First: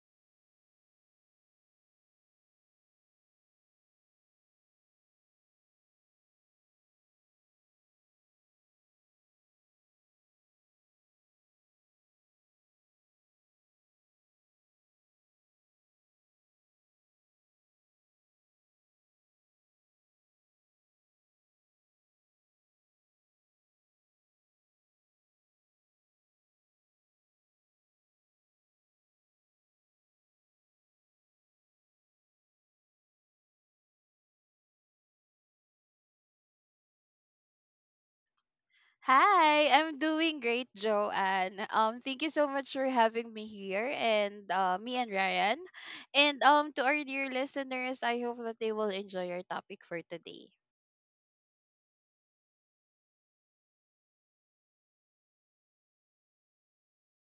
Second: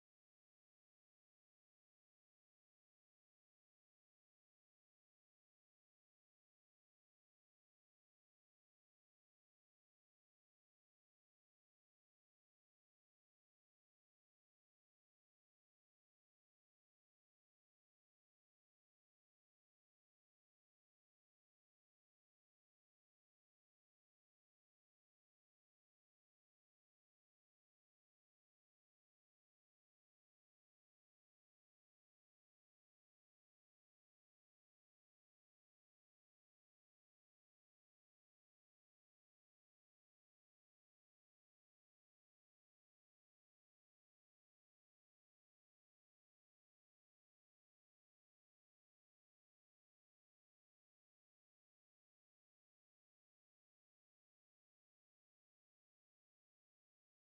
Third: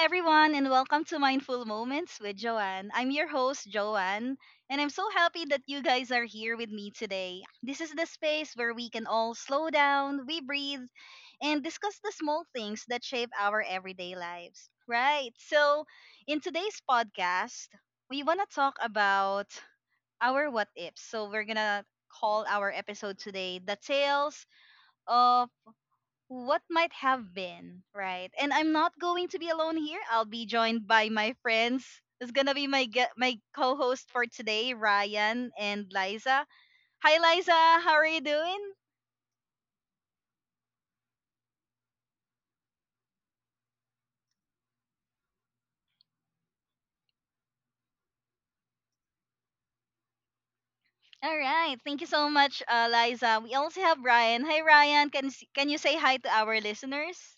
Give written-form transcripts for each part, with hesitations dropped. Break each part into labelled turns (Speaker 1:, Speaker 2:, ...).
Speaker 1: everyone, and welcome to Mindful Moments with Joanne. I'm your host, Joanne, and I'm so happy that you guys are here with me today. This is the space where we can all slow down, we breathe, and discuss the small things that shape our everyday lives. Right? So, in today's podcast, we want to talk about our what ifs. So, we're going to call our episode today The Tales of what might have been, right? And I'm not going to be alone here. I'll be joined by my friends. It's gonna be my co-host for today, Ryan and Liza. Hi, Liza. How are you doing?
Speaker 2: Hi, I'm doing great, Joanne. Thank you so much for having me here, and me and Ryan, and to our dear listeners, I hope that they will enjoy our topic for today.
Speaker 1: All right. Thank you so much, Liza. We also have Ryan. Hi, Ryan. Can you say hi to our listeners?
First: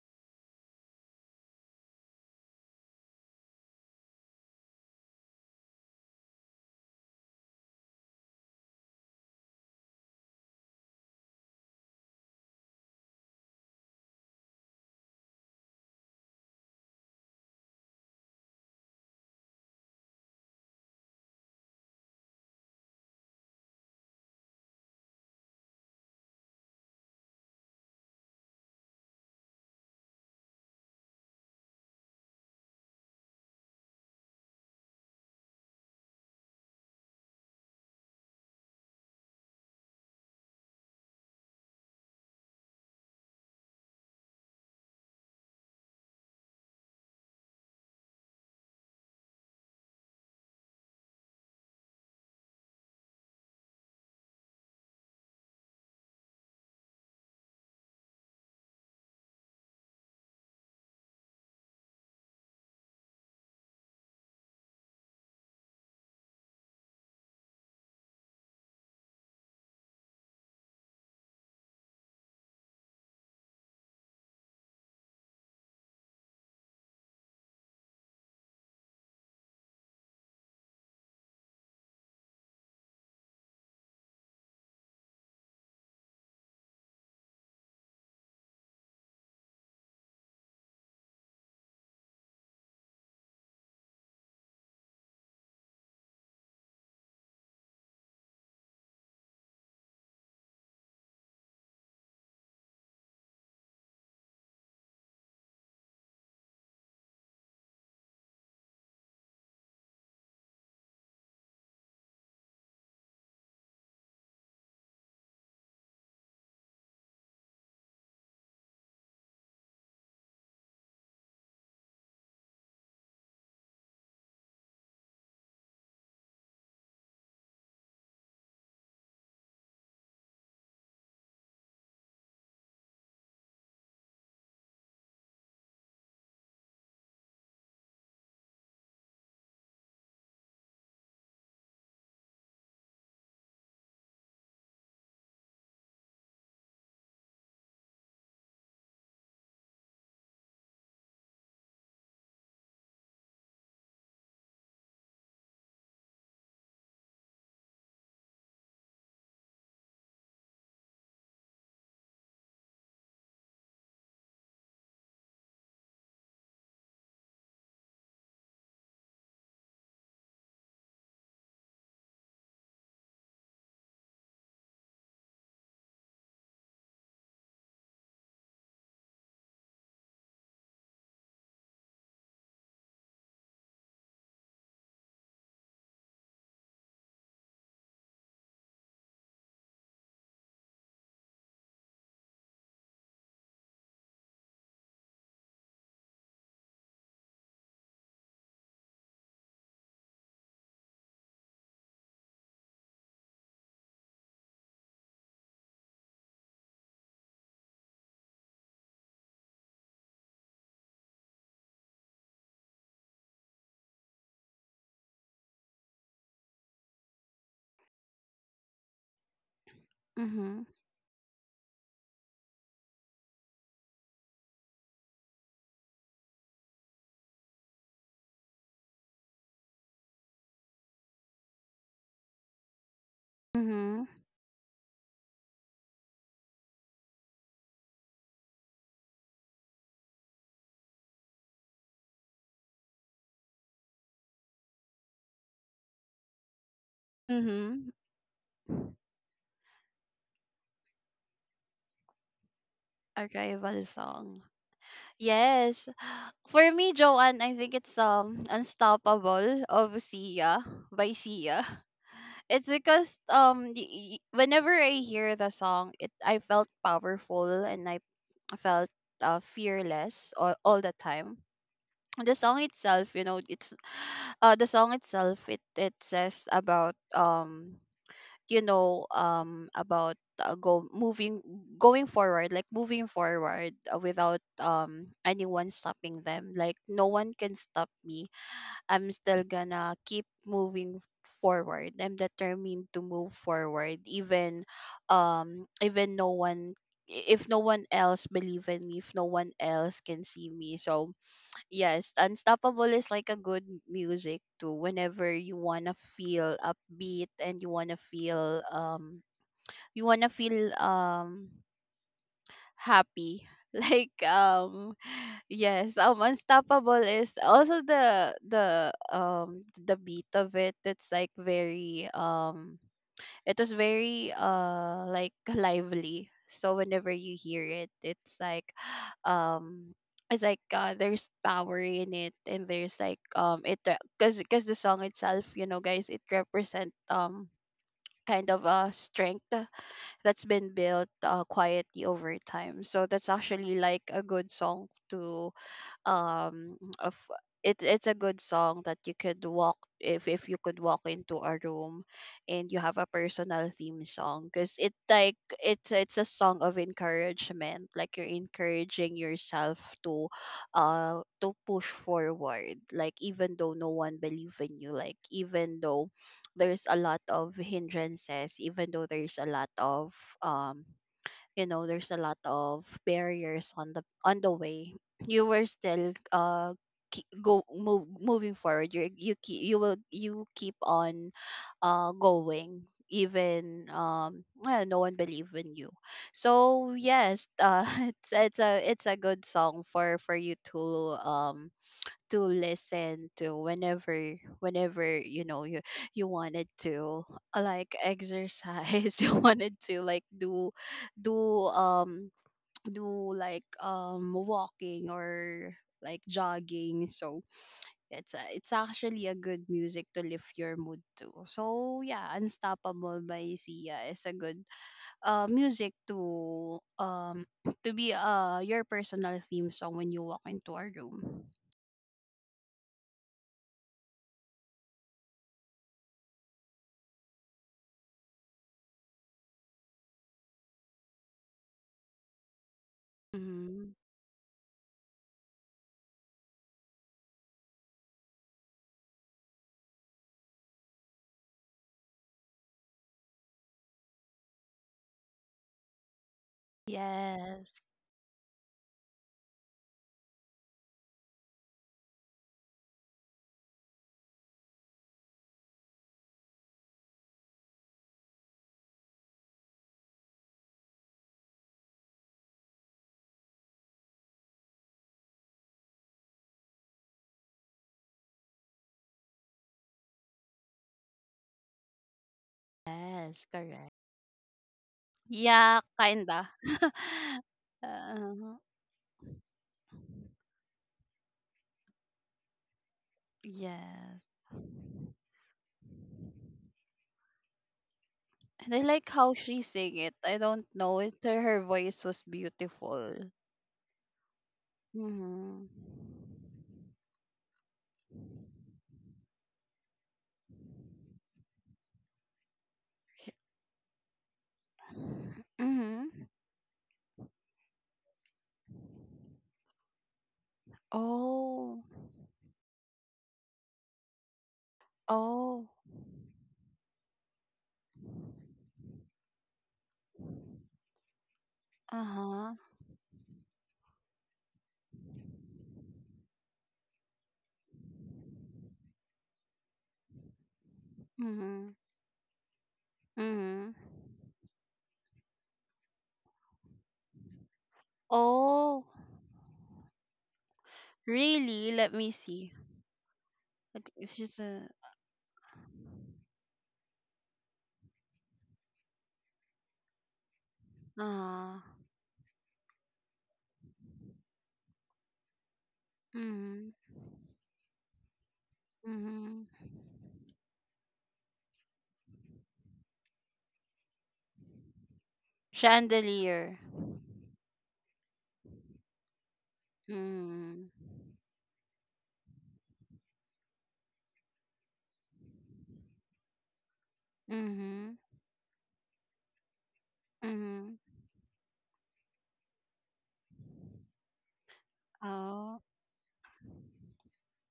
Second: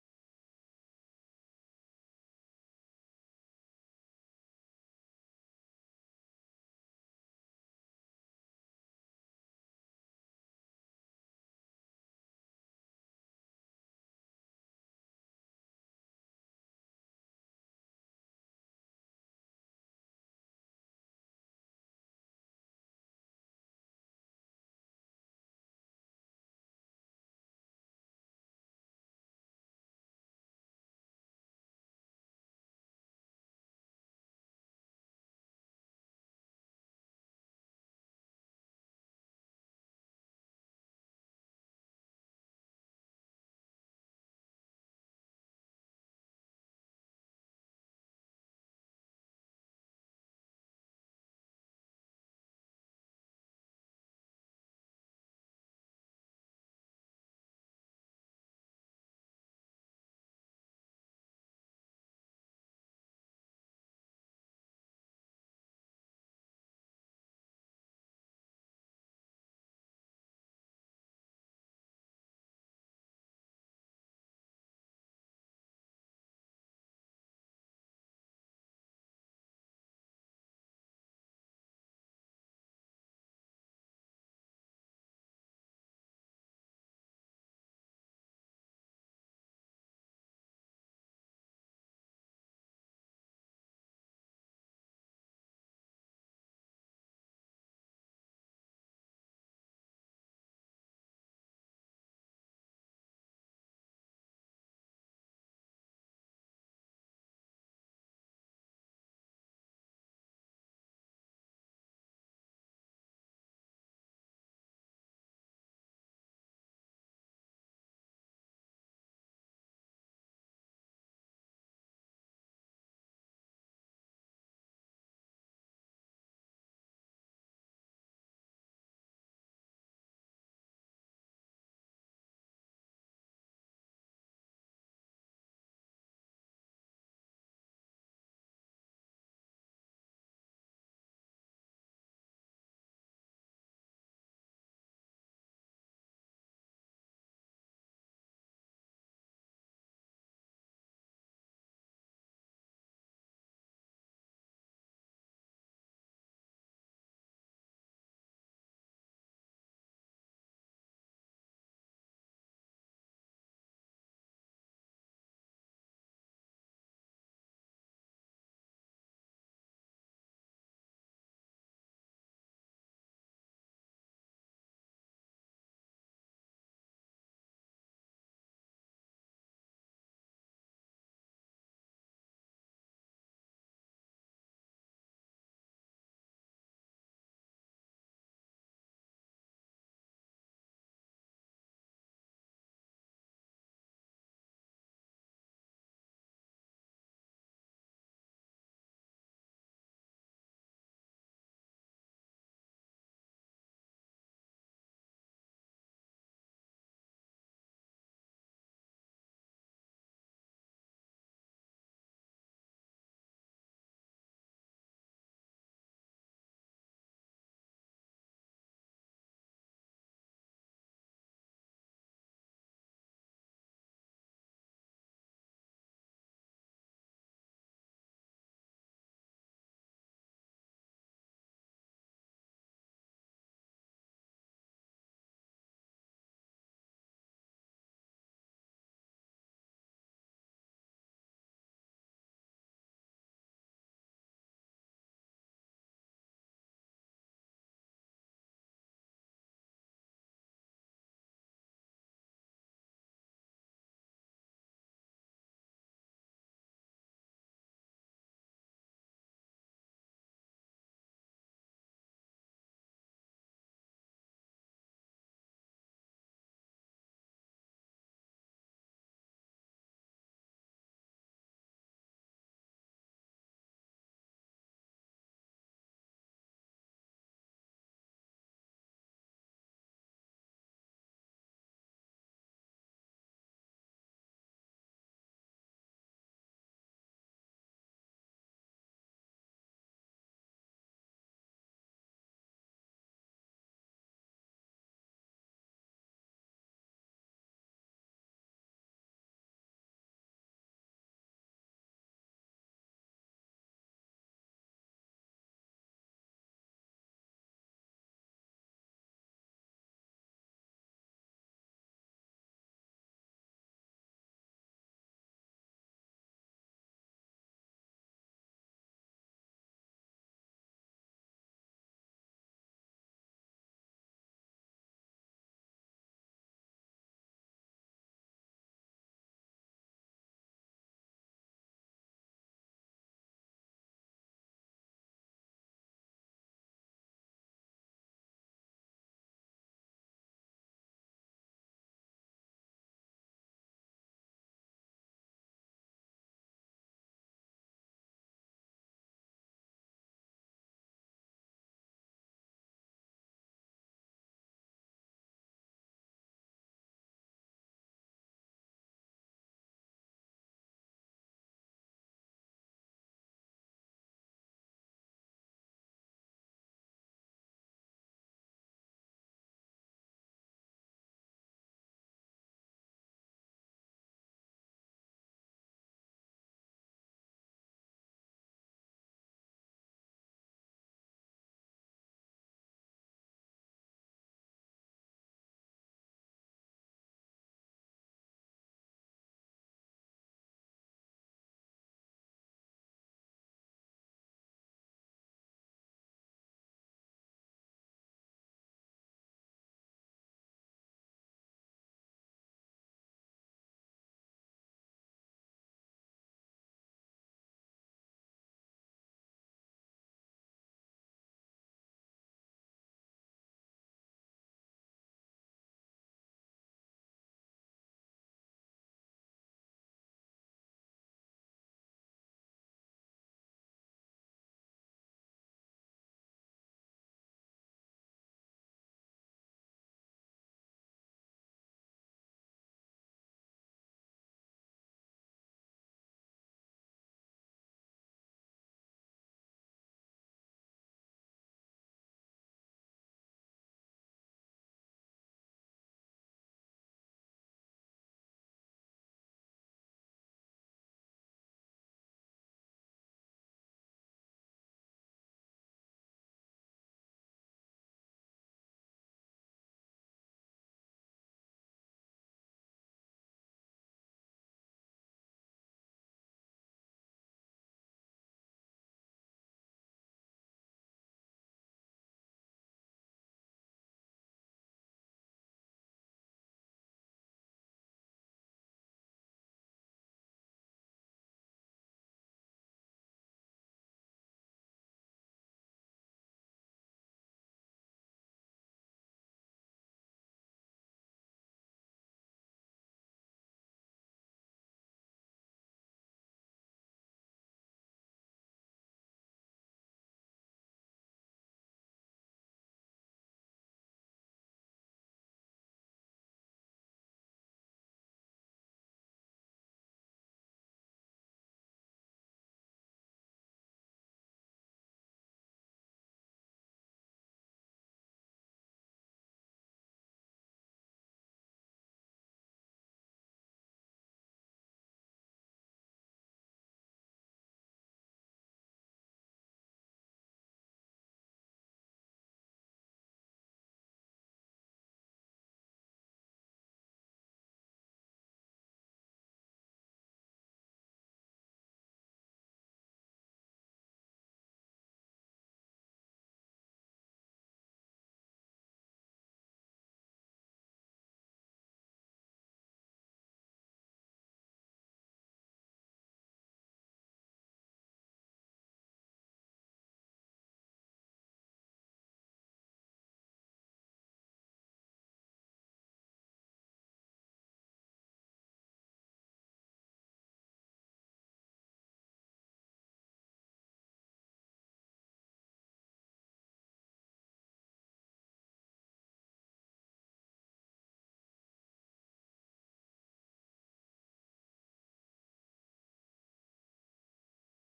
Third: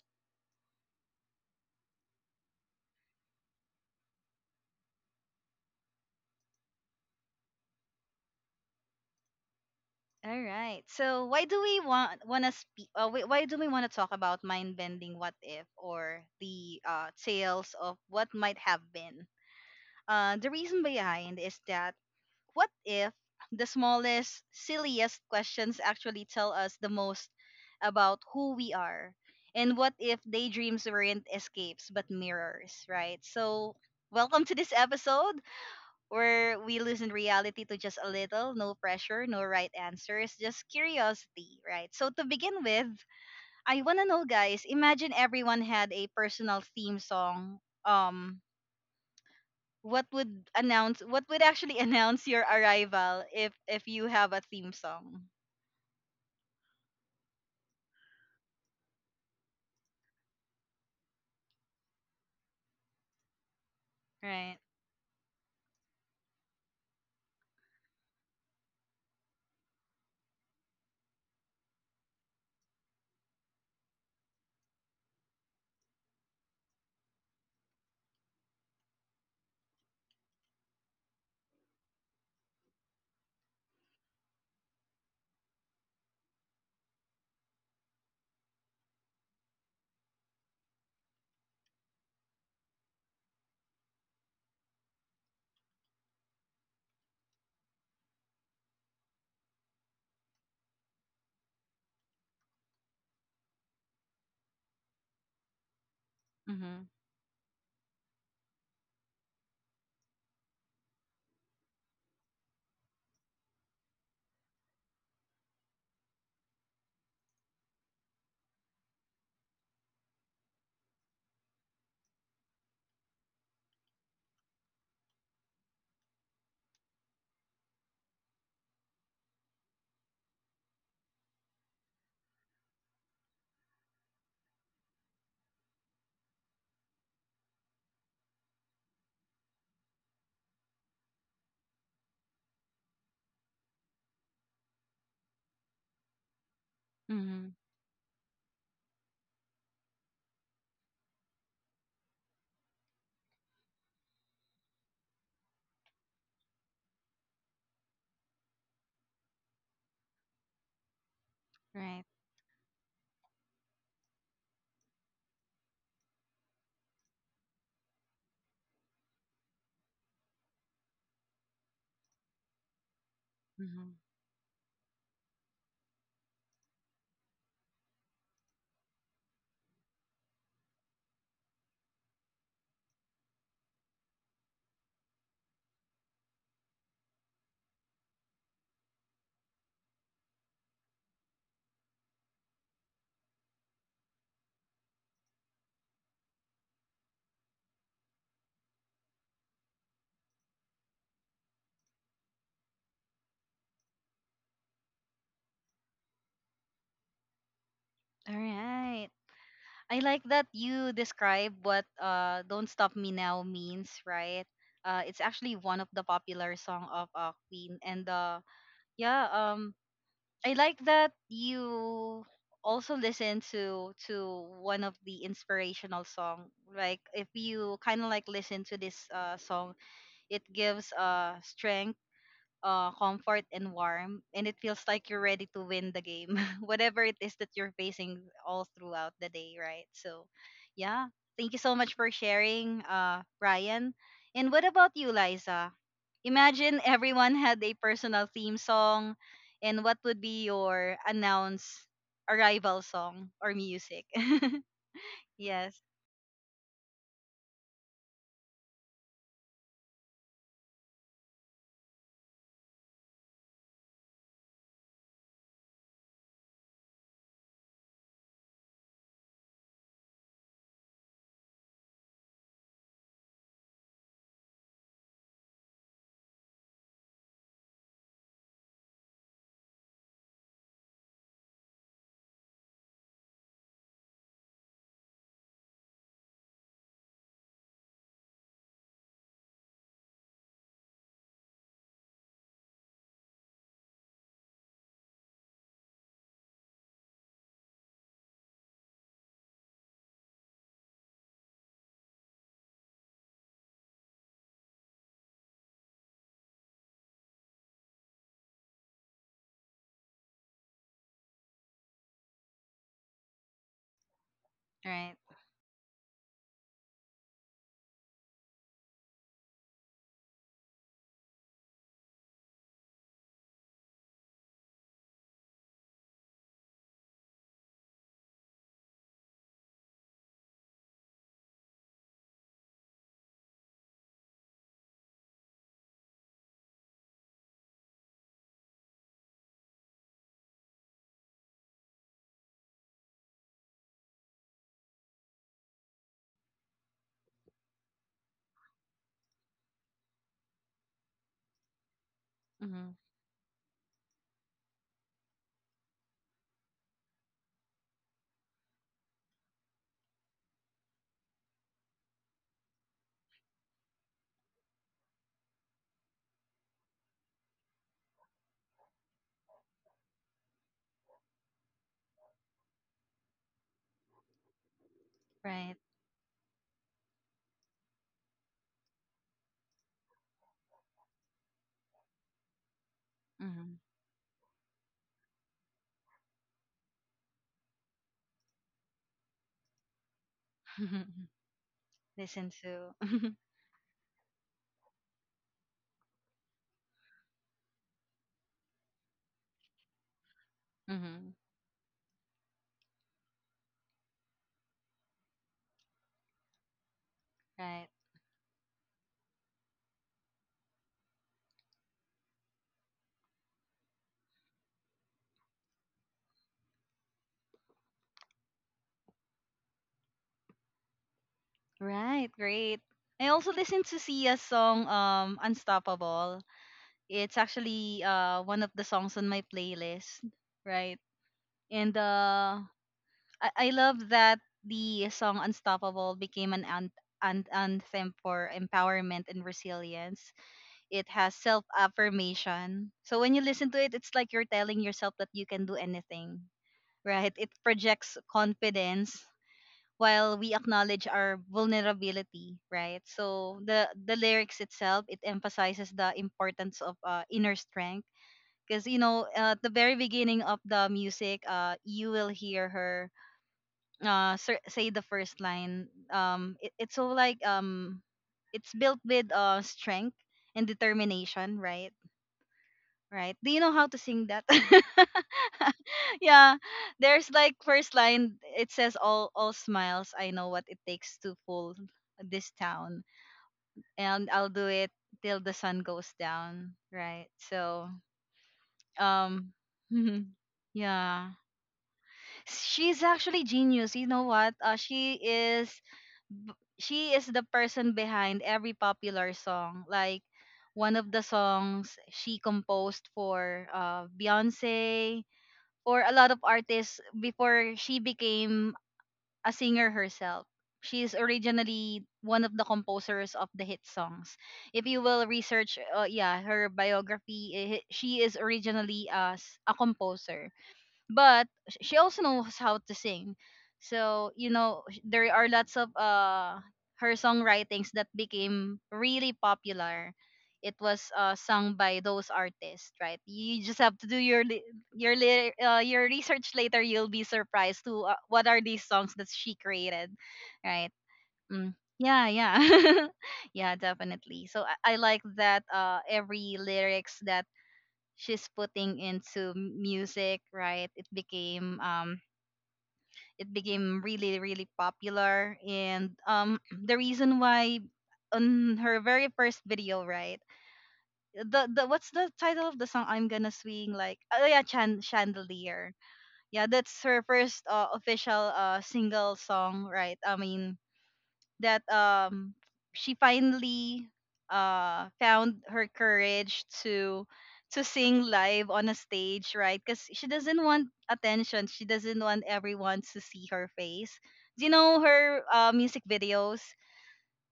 Speaker 1: All right. So, why do we want wanna speak? Wait, why do we want to talk about mind bending? What if, or the tales of what might have been? The reason behind is that what if the smallest, silliest questions actually tell us the most about who we are? And what if daydreams weren't escapes but mirrors, right? So, welcome to this episode where we loosen reality to just a little, no pressure, no right answers, just curiosity, right? So, to begin with, I want to know, guys, imagine everyone had a personal theme song. Um, what would announce, what would actually announce your arrival if you have a theme song? Right. Mhm. Mhm. Right. Mhm. All right. I like that you describe what don't stop me now means, right. It's actually one of the popular song of Queen. And uh, yeah. I
Speaker 2: Mm-hmm.
Speaker 1: like that you also listen to one of the inspirational song. Like if you kind of like listen to this song, it gives strength, comfort and
Speaker 2: Mm-hmm.
Speaker 1: warmth, and it feels like you're ready to win the game, whatever it is that you're facing all throughout the day, right? So, yeah, thank you so much for sharing, Ryan. And what about you, Liza? Imagine everyone had a
Speaker 2: Mm-hmm.
Speaker 1: personal theme song, and what would be your announced arrival song or
Speaker 2: Arrival
Speaker 1: music?
Speaker 2: song.
Speaker 1: Yes,
Speaker 2: Yes. For me, Joanne, I think it's Unstoppable of Sia, by Sia. It's because whenever I hear the song, it I felt powerful, and I felt fearless all the time. The song itself, it's the song itself, it says about, about, go moving going forward, like moving forward, without anyone stopping them, like no one can stop me. I'm still gonna keep moving forward. I'm determined to move forward, even no one if no one else believe in me, if no one else can see me. So yes, Unstoppable is like a good music too. Whenever you wanna feel upbeat and you wanna feel happy. Like um
Speaker 1: right.
Speaker 2: Yes, Unstoppable is also the beat of it. It was very like lively. So whenever you hear it, it's like um, it's like there's power in it, and there's like, it because the song itself, you know, guys, it represent kind of a strength that's been built quietly over time. So that's actually like a good song um of it's a good song that you could walk, if you could walk into a room, and you
Speaker 1: Mm-hmm.
Speaker 2: have a personal theme song, because it like it's a song of encouragement. Like, you're encouraging yourself to push forward, like even though no one believe in you, like even though there's a lot of hindrances, even though there's a lot of um you know there's a lot of barriers on the way. You were
Speaker 1: Right.
Speaker 2: still moving forward. You keep on going,
Speaker 1: Mm-hmm.
Speaker 2: even well, no one believe in you. So yes, it's a good song for you um to
Speaker 1: Listen to.
Speaker 2: listen to, whenever you know you wanted to like exercise, you wanted to, like, do
Speaker 1: Mm-hmm.
Speaker 2: do do like walking or, like, jogging. So
Speaker 1: Right.
Speaker 2: it's actually a good music to lift your mood to. So yeah, Unstoppable by Sia is a good music to be your personal theme song when you walk into a room.
Speaker 1: Right. Great. I also listened to Sia's song Unstoppable. It's actually one of the songs on my playlist, right? And I
Speaker 2: Mm-hmm.
Speaker 1: love that the song Unstoppable became an anthem for empowerment and resilience. It has self affirmation. So when you listen to it, it's like you're telling yourself that you can do anything, right? It
Speaker 2: Yes,
Speaker 1: projects confidence while we acknowledge our vulnerability, right? So the lyrics itself, it emphasizes the importance of inner strength, because you know, at the very beginning of the music, you will hear her say the first line. It's so like it's built with strength and determination, right? Right.
Speaker 2: yes,
Speaker 1: Do you know how
Speaker 2: correct.
Speaker 1: to sing that?
Speaker 2: Yeah, kinda.
Speaker 1: Yeah. There's like first line,
Speaker 2: Uh,
Speaker 1: it says, all smiles, I know what it takes to fool this town,
Speaker 2: yes.
Speaker 1: and I'll do it till the sun goes down, right? So,
Speaker 2: And I like how
Speaker 1: um
Speaker 2: she sing it. I don't know.
Speaker 1: yeah.
Speaker 2: Her voice was
Speaker 1: She's
Speaker 2: beautiful.
Speaker 1: actually genius. You know what?
Speaker 2: Mm-hmm.
Speaker 1: B- she is the person behind every popular song. Like one of the songs she composed for Beyonce, or a
Speaker 2: Mm-hmm.
Speaker 1: lot of artists before she became a singer herself. She is
Speaker 2: Oh.
Speaker 1: originally one of the composers of the hit songs. If you will
Speaker 2: Oh.
Speaker 1: research, yeah, her biography, eh, she is originally as a composer, but she also
Speaker 2: Uh-huh.
Speaker 1: knows how to sing. So you know, sh- there are lots of her songwritings that became really popular. It was
Speaker 2: Mm-hmm.
Speaker 1: sung by those artists, right? You
Speaker 2: Mm-hmm.
Speaker 1: just have to do your research later. You'll be surprised to what are these
Speaker 2: Oh.
Speaker 1: songs that she created, right?
Speaker 2: Really?
Speaker 1: Mm.
Speaker 2: Let me
Speaker 1: Yeah,
Speaker 2: see.
Speaker 1: yeah, yeah,
Speaker 2: Like, it's just
Speaker 1: definitely. So
Speaker 2: a
Speaker 1: I like that every lyrics that she's putting into music, right?
Speaker 2: uh
Speaker 1: It became really really popular. And
Speaker 2: mm-hmm.
Speaker 1: the reason why, on her very first
Speaker 2: Mm-hmm.
Speaker 1: video, right? The What's the title of the song? I'm gonna swing, like, oh yeah, chandelier.
Speaker 2: Chandelier.
Speaker 1: Yeah, that's her first official single song, right? I
Speaker 2: Mm.
Speaker 1: mean, that she finally found her courage to
Speaker 2: Mhm.
Speaker 1: sing live on a stage, right? Because she doesn't
Speaker 2: Mhm.
Speaker 1: want attention. She doesn't want everyone to see her face. Do you know her
Speaker 2: Oh,
Speaker 1: music videos?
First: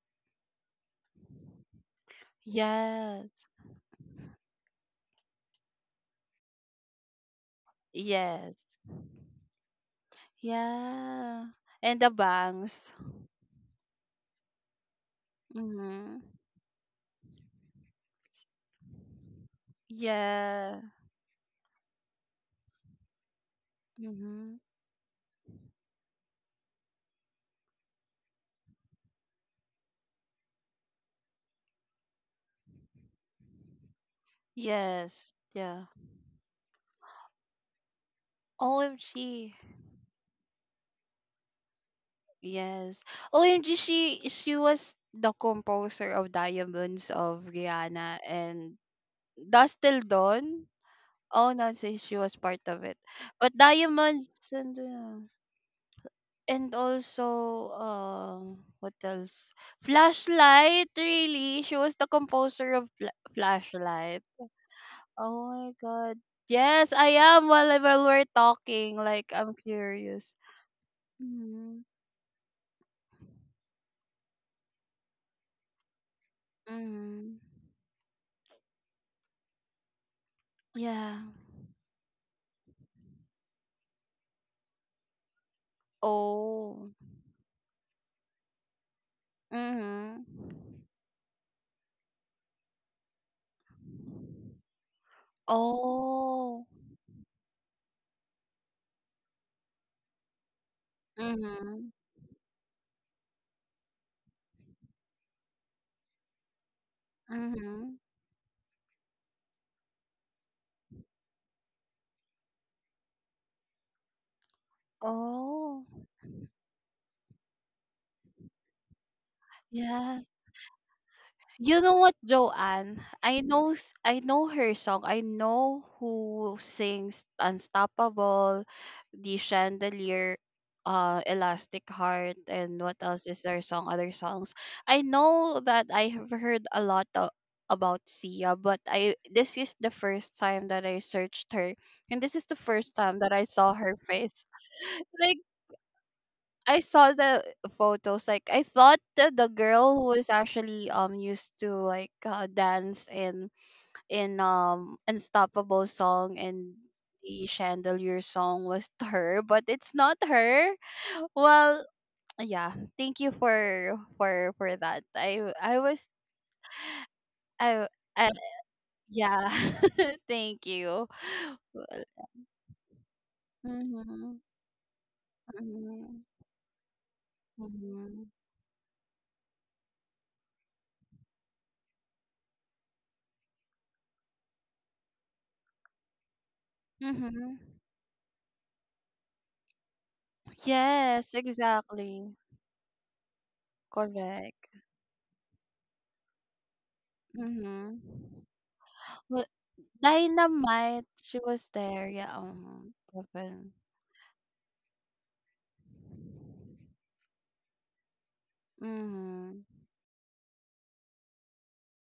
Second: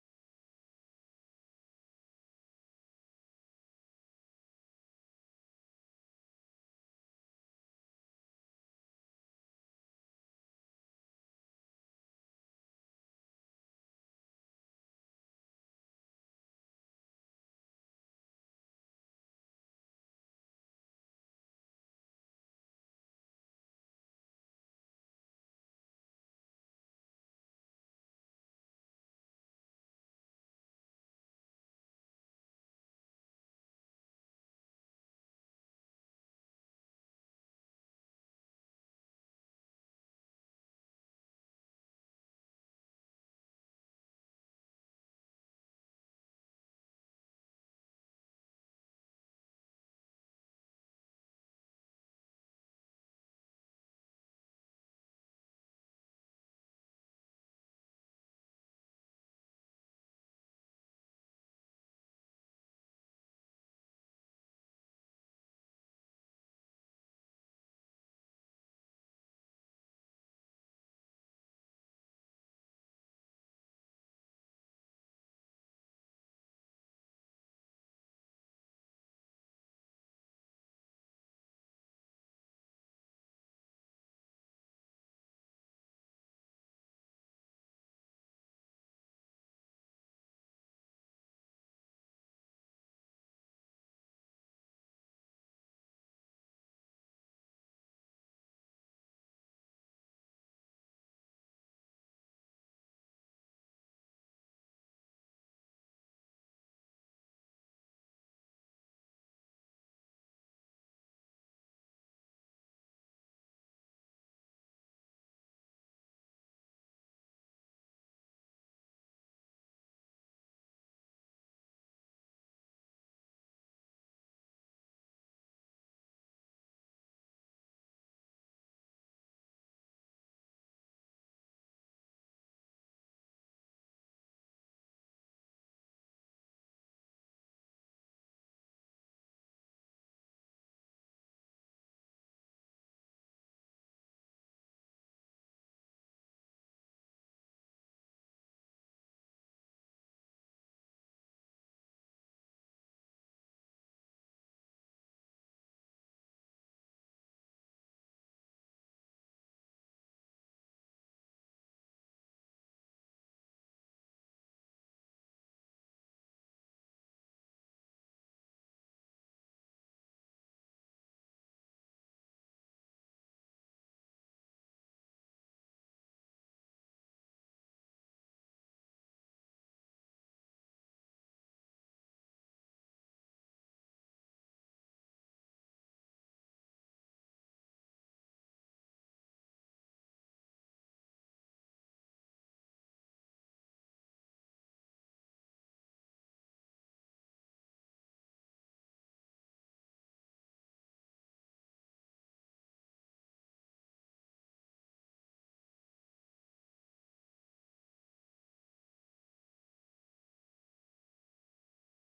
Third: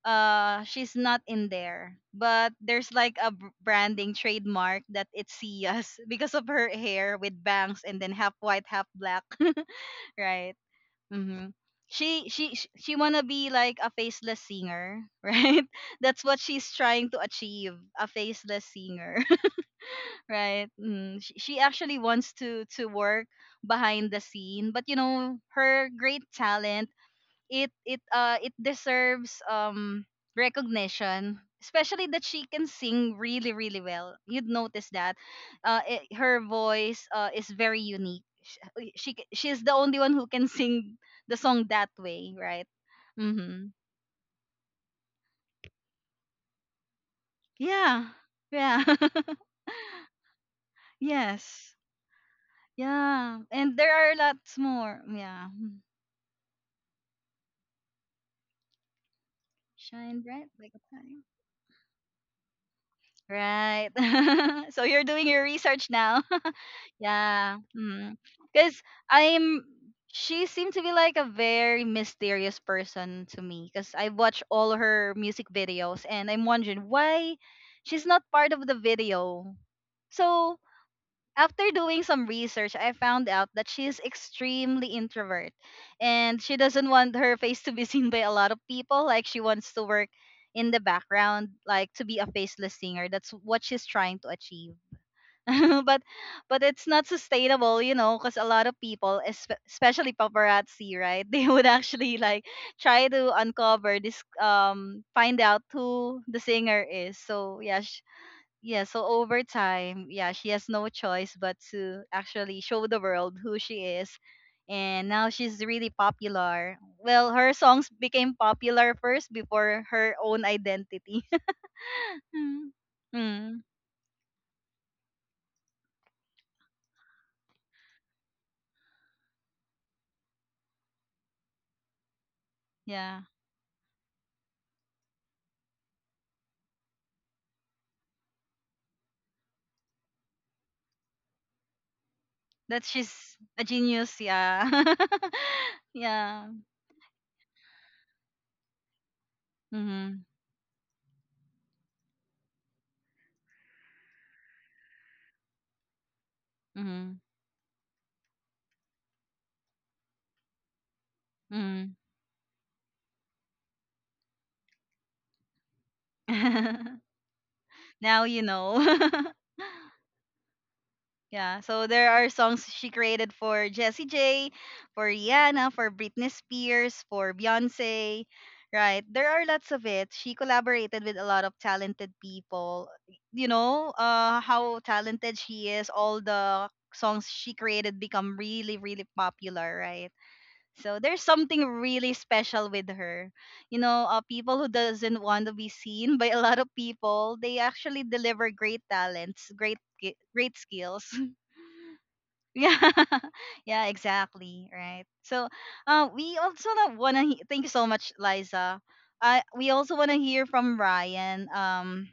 Speaker 1: She's not in there, but there's like
Speaker 2: yes.
Speaker 1: branding trademark that it's Sia's, because of her hair with bangs and then half
Speaker 2: Yes.
Speaker 1: white, half black, right?
Speaker 2: Yeah.
Speaker 1: Mm-hmm.
Speaker 2: And the bangs.
Speaker 1: She wanna be like a faceless singer, right? That's
Speaker 2: Mhm.
Speaker 1: what she's trying to achieve, a faceless singer, right?
Speaker 2: Yeah.
Speaker 1: Mm, she actually wants to work behind the
Speaker 2: Mhm.
Speaker 1: scene, but you know her great talent, it deserves recognition, especially that she can sing really really well. You'd notice that
Speaker 2: Yes. Yeah.
Speaker 1: her voice is very unique.
Speaker 2: OMG.
Speaker 1: She's the only one who can sing the song that way, right.
Speaker 2: Yes. OMG,
Speaker 1: Mhm.
Speaker 2: she was the composer of Diamonds of
Speaker 1: Yeah.
Speaker 2: Rihanna, and
Speaker 1: Yeah.
Speaker 2: Dust Till Dawn. Oh no,
Speaker 1: Yes.
Speaker 2: so she was part of it.
Speaker 1: Yeah,
Speaker 2: But
Speaker 1: and there are
Speaker 2: Diamonds,
Speaker 1: lots
Speaker 2: and
Speaker 1: more, yeah.
Speaker 2: also, what else?
Speaker 1: Shine bright like a
Speaker 2: Flashlight.
Speaker 1: fire,
Speaker 2: Really, she was the composer of
Speaker 1: right.
Speaker 2: Flashlight?
Speaker 1: So you're doing
Speaker 2: Oh
Speaker 1: your
Speaker 2: my
Speaker 1: research
Speaker 2: God,
Speaker 1: now.
Speaker 2: yes, I am.
Speaker 1: Yeah.
Speaker 2: While we're
Speaker 1: Because
Speaker 2: talking, like, I'm
Speaker 1: I'm.
Speaker 2: curious.
Speaker 1: She seemed to be like a
Speaker 2: Mm-hmm.
Speaker 1: very mysterious person to me, because I watch all her music videos and I'm wondering
Speaker 2: Mm-hmm.
Speaker 1: why she's not part of the video. So
Speaker 2: Yeah.
Speaker 1: after doing some research, I found out that she is extremely introvert and she
Speaker 2: Oh.
Speaker 1: doesn't want her face to be seen by a lot of people. Like she wants to
Speaker 2: Mm-hmm.
Speaker 1: work in the background, like to be a faceless singer. That's what she's trying to achieve. but but
Speaker 2: Oh.
Speaker 1: it's not sustainable, you know, because a lot of people, especially paparazzi, right? They would
Speaker 2: Mm-hmm.
Speaker 1: actually like try to uncover this, find out who the singer is. So yeah,
Speaker 2: Mm-hmm.
Speaker 1: sh- yeah. So over time, yeah, she has no choice but to actually show the world who she is. And now she's
Speaker 2: Oh,
Speaker 1: really popular. Well, her songs became popular first before her
Speaker 2: yeah.
Speaker 1: own identity.
Speaker 2: You know what,
Speaker 1: Mm.
Speaker 2: Joanne?
Speaker 1: Mm.
Speaker 2: I know her song. I know who sings Unstoppable, The Chandelier, Elastic Heart, and what
Speaker 1: Yeah.
Speaker 2: else is their song? Other songs. I know that I have heard a lot of, about Sia, but I this is the first time that I searched her, and this is the
Speaker 1: That
Speaker 2: first time that
Speaker 1: she's
Speaker 2: I
Speaker 1: a
Speaker 2: saw her
Speaker 1: genius.
Speaker 2: face.
Speaker 1: Yeah.
Speaker 2: Like,
Speaker 1: Yeah.
Speaker 2: I saw the photos. Like, I thought that the girl who
Speaker 1: Mhm.
Speaker 2: is actually, used to, like, dance in Unstoppable song and
Speaker 1: Mhm.
Speaker 2: the Chandelier song, was her, but it's not her. Well,
Speaker 1: Mhm.
Speaker 2: yeah. Thank you for that. I was I,
Speaker 1: Now
Speaker 2: I
Speaker 1: you know.
Speaker 2: Yeah. Thank you.
Speaker 1: Yeah. So there are songs she created for Jessie
Speaker 2: Mm-hmm,
Speaker 1: J, for Rihanna, for Britney
Speaker 2: mm-hmm,
Speaker 1: Spears, for Beyonce.
Speaker 2: mm-hmm.
Speaker 1: Right. There are lots of it. She collaborated with a lot of talented people. You know, uh, how talented she is. All the songs
Speaker 2: Mm-hmm.
Speaker 1: she created become really really popular, right? So there's
Speaker 2: Yes,
Speaker 1: something really
Speaker 2: exactly.
Speaker 1: special with her. You know, people who
Speaker 2: Correct.
Speaker 1: doesn't want to be seen by a lot of people, they
Speaker 2: Mhm.
Speaker 1: actually deliver great
Speaker 2: Well,
Speaker 1: talents, great skills.
Speaker 2: Dynamite, she was there. Yeah,
Speaker 1: Yeah.
Speaker 2: open.
Speaker 1: Yeah, exactly, right. So, we also thank you so much, Liza. I,
Speaker 2: Mm-hmm.
Speaker 1: we also want to hear from Ryan.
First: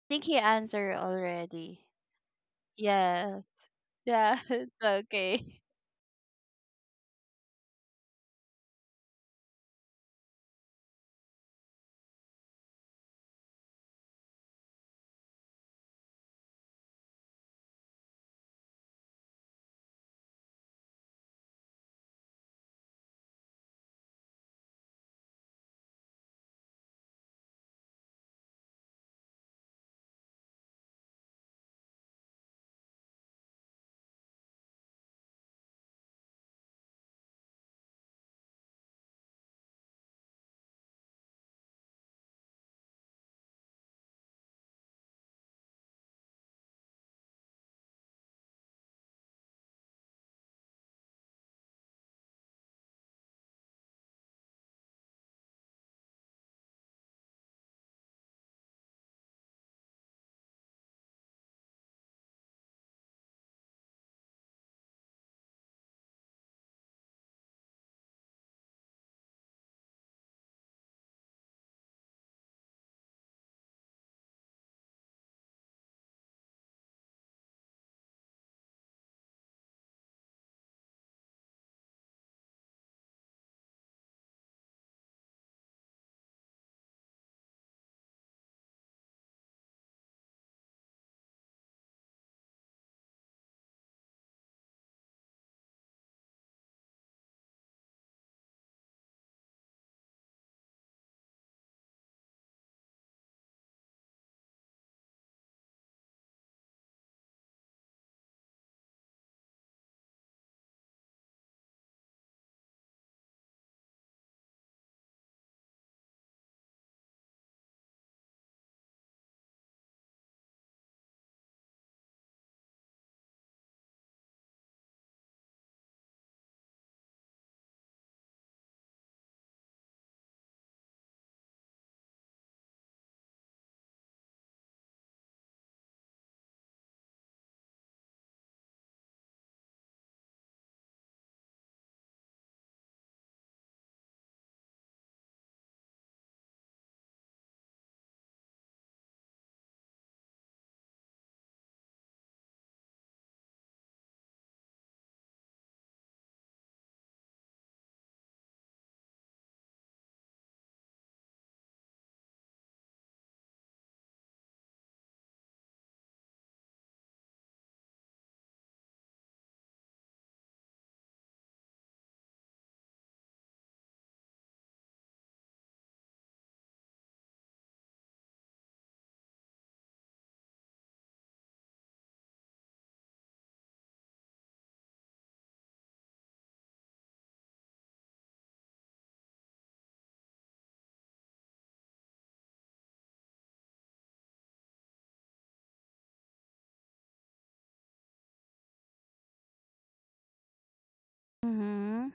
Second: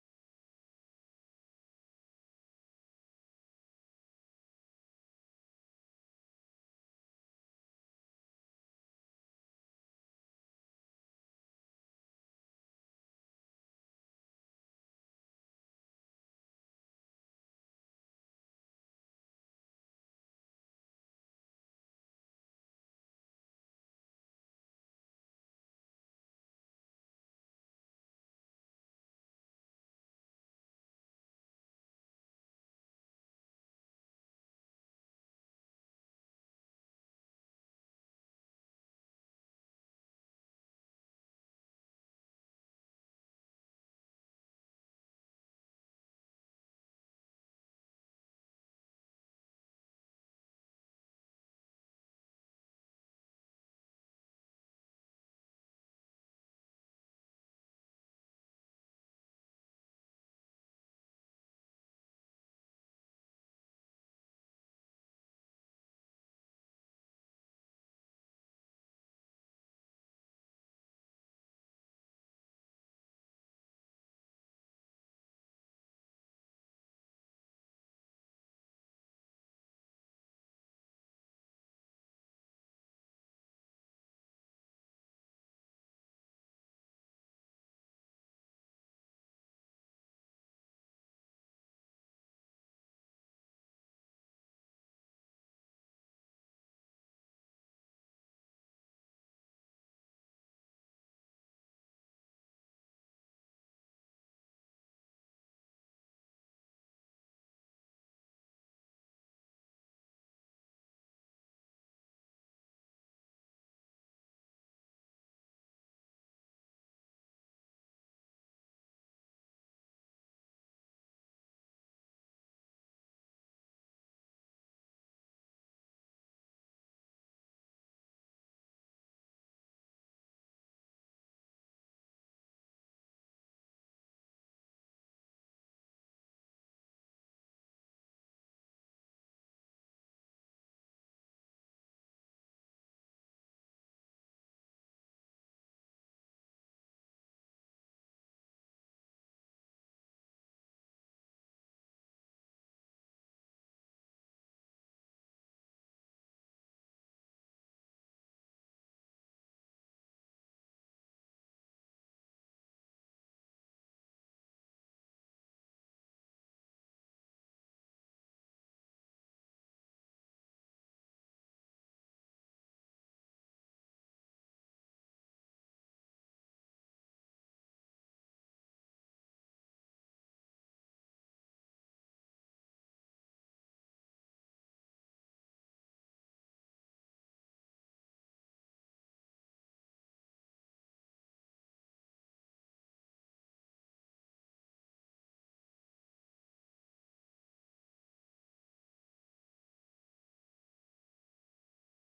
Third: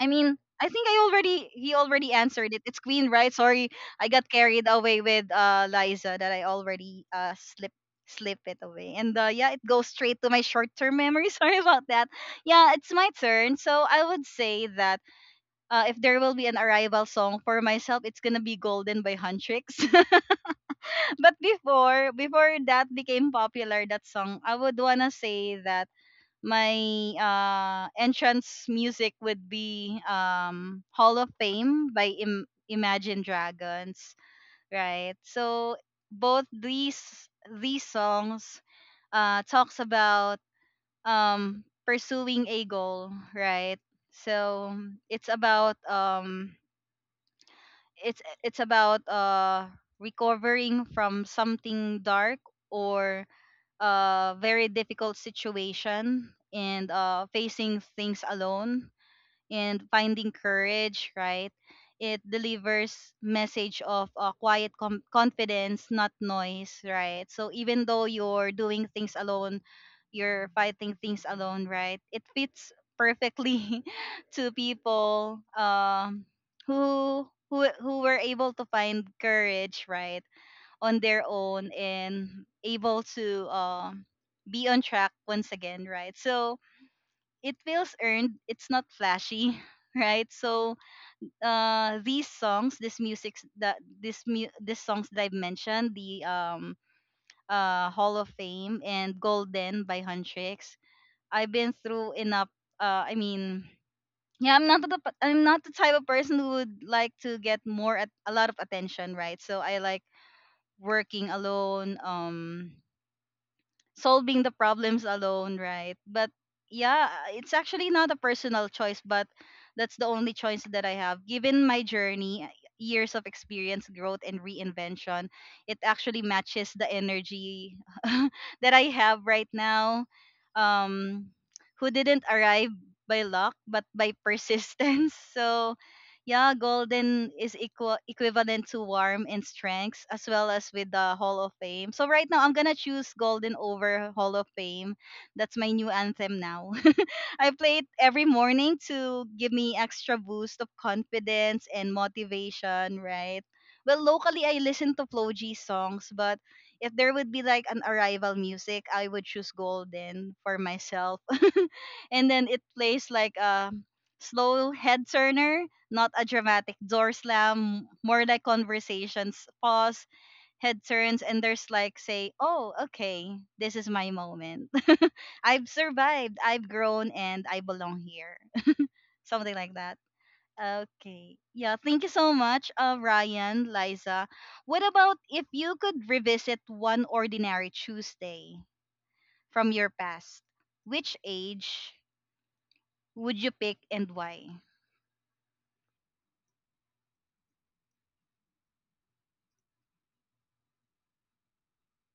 Speaker 1: I
Speaker 2: Think
Speaker 1: mean,
Speaker 2: he
Speaker 1: I think
Speaker 2: answered
Speaker 1: I already he
Speaker 2: already.
Speaker 1: already answered it. It's Queen, right?
Speaker 2: Yeah,
Speaker 1: Sorry, I got
Speaker 2: yeah,
Speaker 1: carried
Speaker 2: it's
Speaker 1: away with
Speaker 2: okay.
Speaker 1: Liza that I already slip it away. And yeah, it goes straight to my short term memory. Sorry about that. Yeah, it's my turn. So I would say that if there will be an arrival song for myself, it's gonna be Golden by Huntrix. But before that became popular that song, I would wanna say that my entrance music would be Hall of Fame by Imagine Dragons, right? So both these songs talks about pursuing a goal, right? So it's about um it's about recovering from something dark, or a very difficult situation, and facing things alone and finding courage, right. It delivers message of quiet confidence, not noise, right. So even though you're doing things alone, you're fighting things alone, right. It fits perfectly to people, who were able to find courage, right, on their own, and able to be on track once again, right? So it feels earned. It's not flashy, right? So these songs, this music that this songs that I've mentioned, the Hall of Fame and Golden by Huntrix. I've been through enough. I mean. Yeah, I'm not the I'm not the type of person who would like to get more at a lot of attention, right? So I like working alone, um, solving the problems alone, right? But yeah, it's actually not a personal choice, but that's the only choice that I have. Given my journey, years of experience, growth, and reinvention, it actually matches the energy that I have right now. Um, who didn't arrive by luck, but by persistence. So yeah, golden is equal equivalent to warm in strengths as well as with the Hall of Fame. So right now I'm gonna choose golden over Hall of Fame. That's my new anthem now. I play it every morning to give me extra boost of confidence and motivation, right? Well, locally I listen to Flo G songs, but if there would be like an arrival music, I would choose golden for myself. And then it plays like a slow head turner, not a dramatic door slam, more like conversations, pause, head turns, and there's like, say, oh, okay, this is my moment. I've survived, I've grown, and I belong here. Something like that. Okay. Yeah, thank you so much, Ryan, Liza. What about if you could revisit one ordinary Tuesday from your past? Which age would you pick and why?
Speaker 2: Mm-hmm.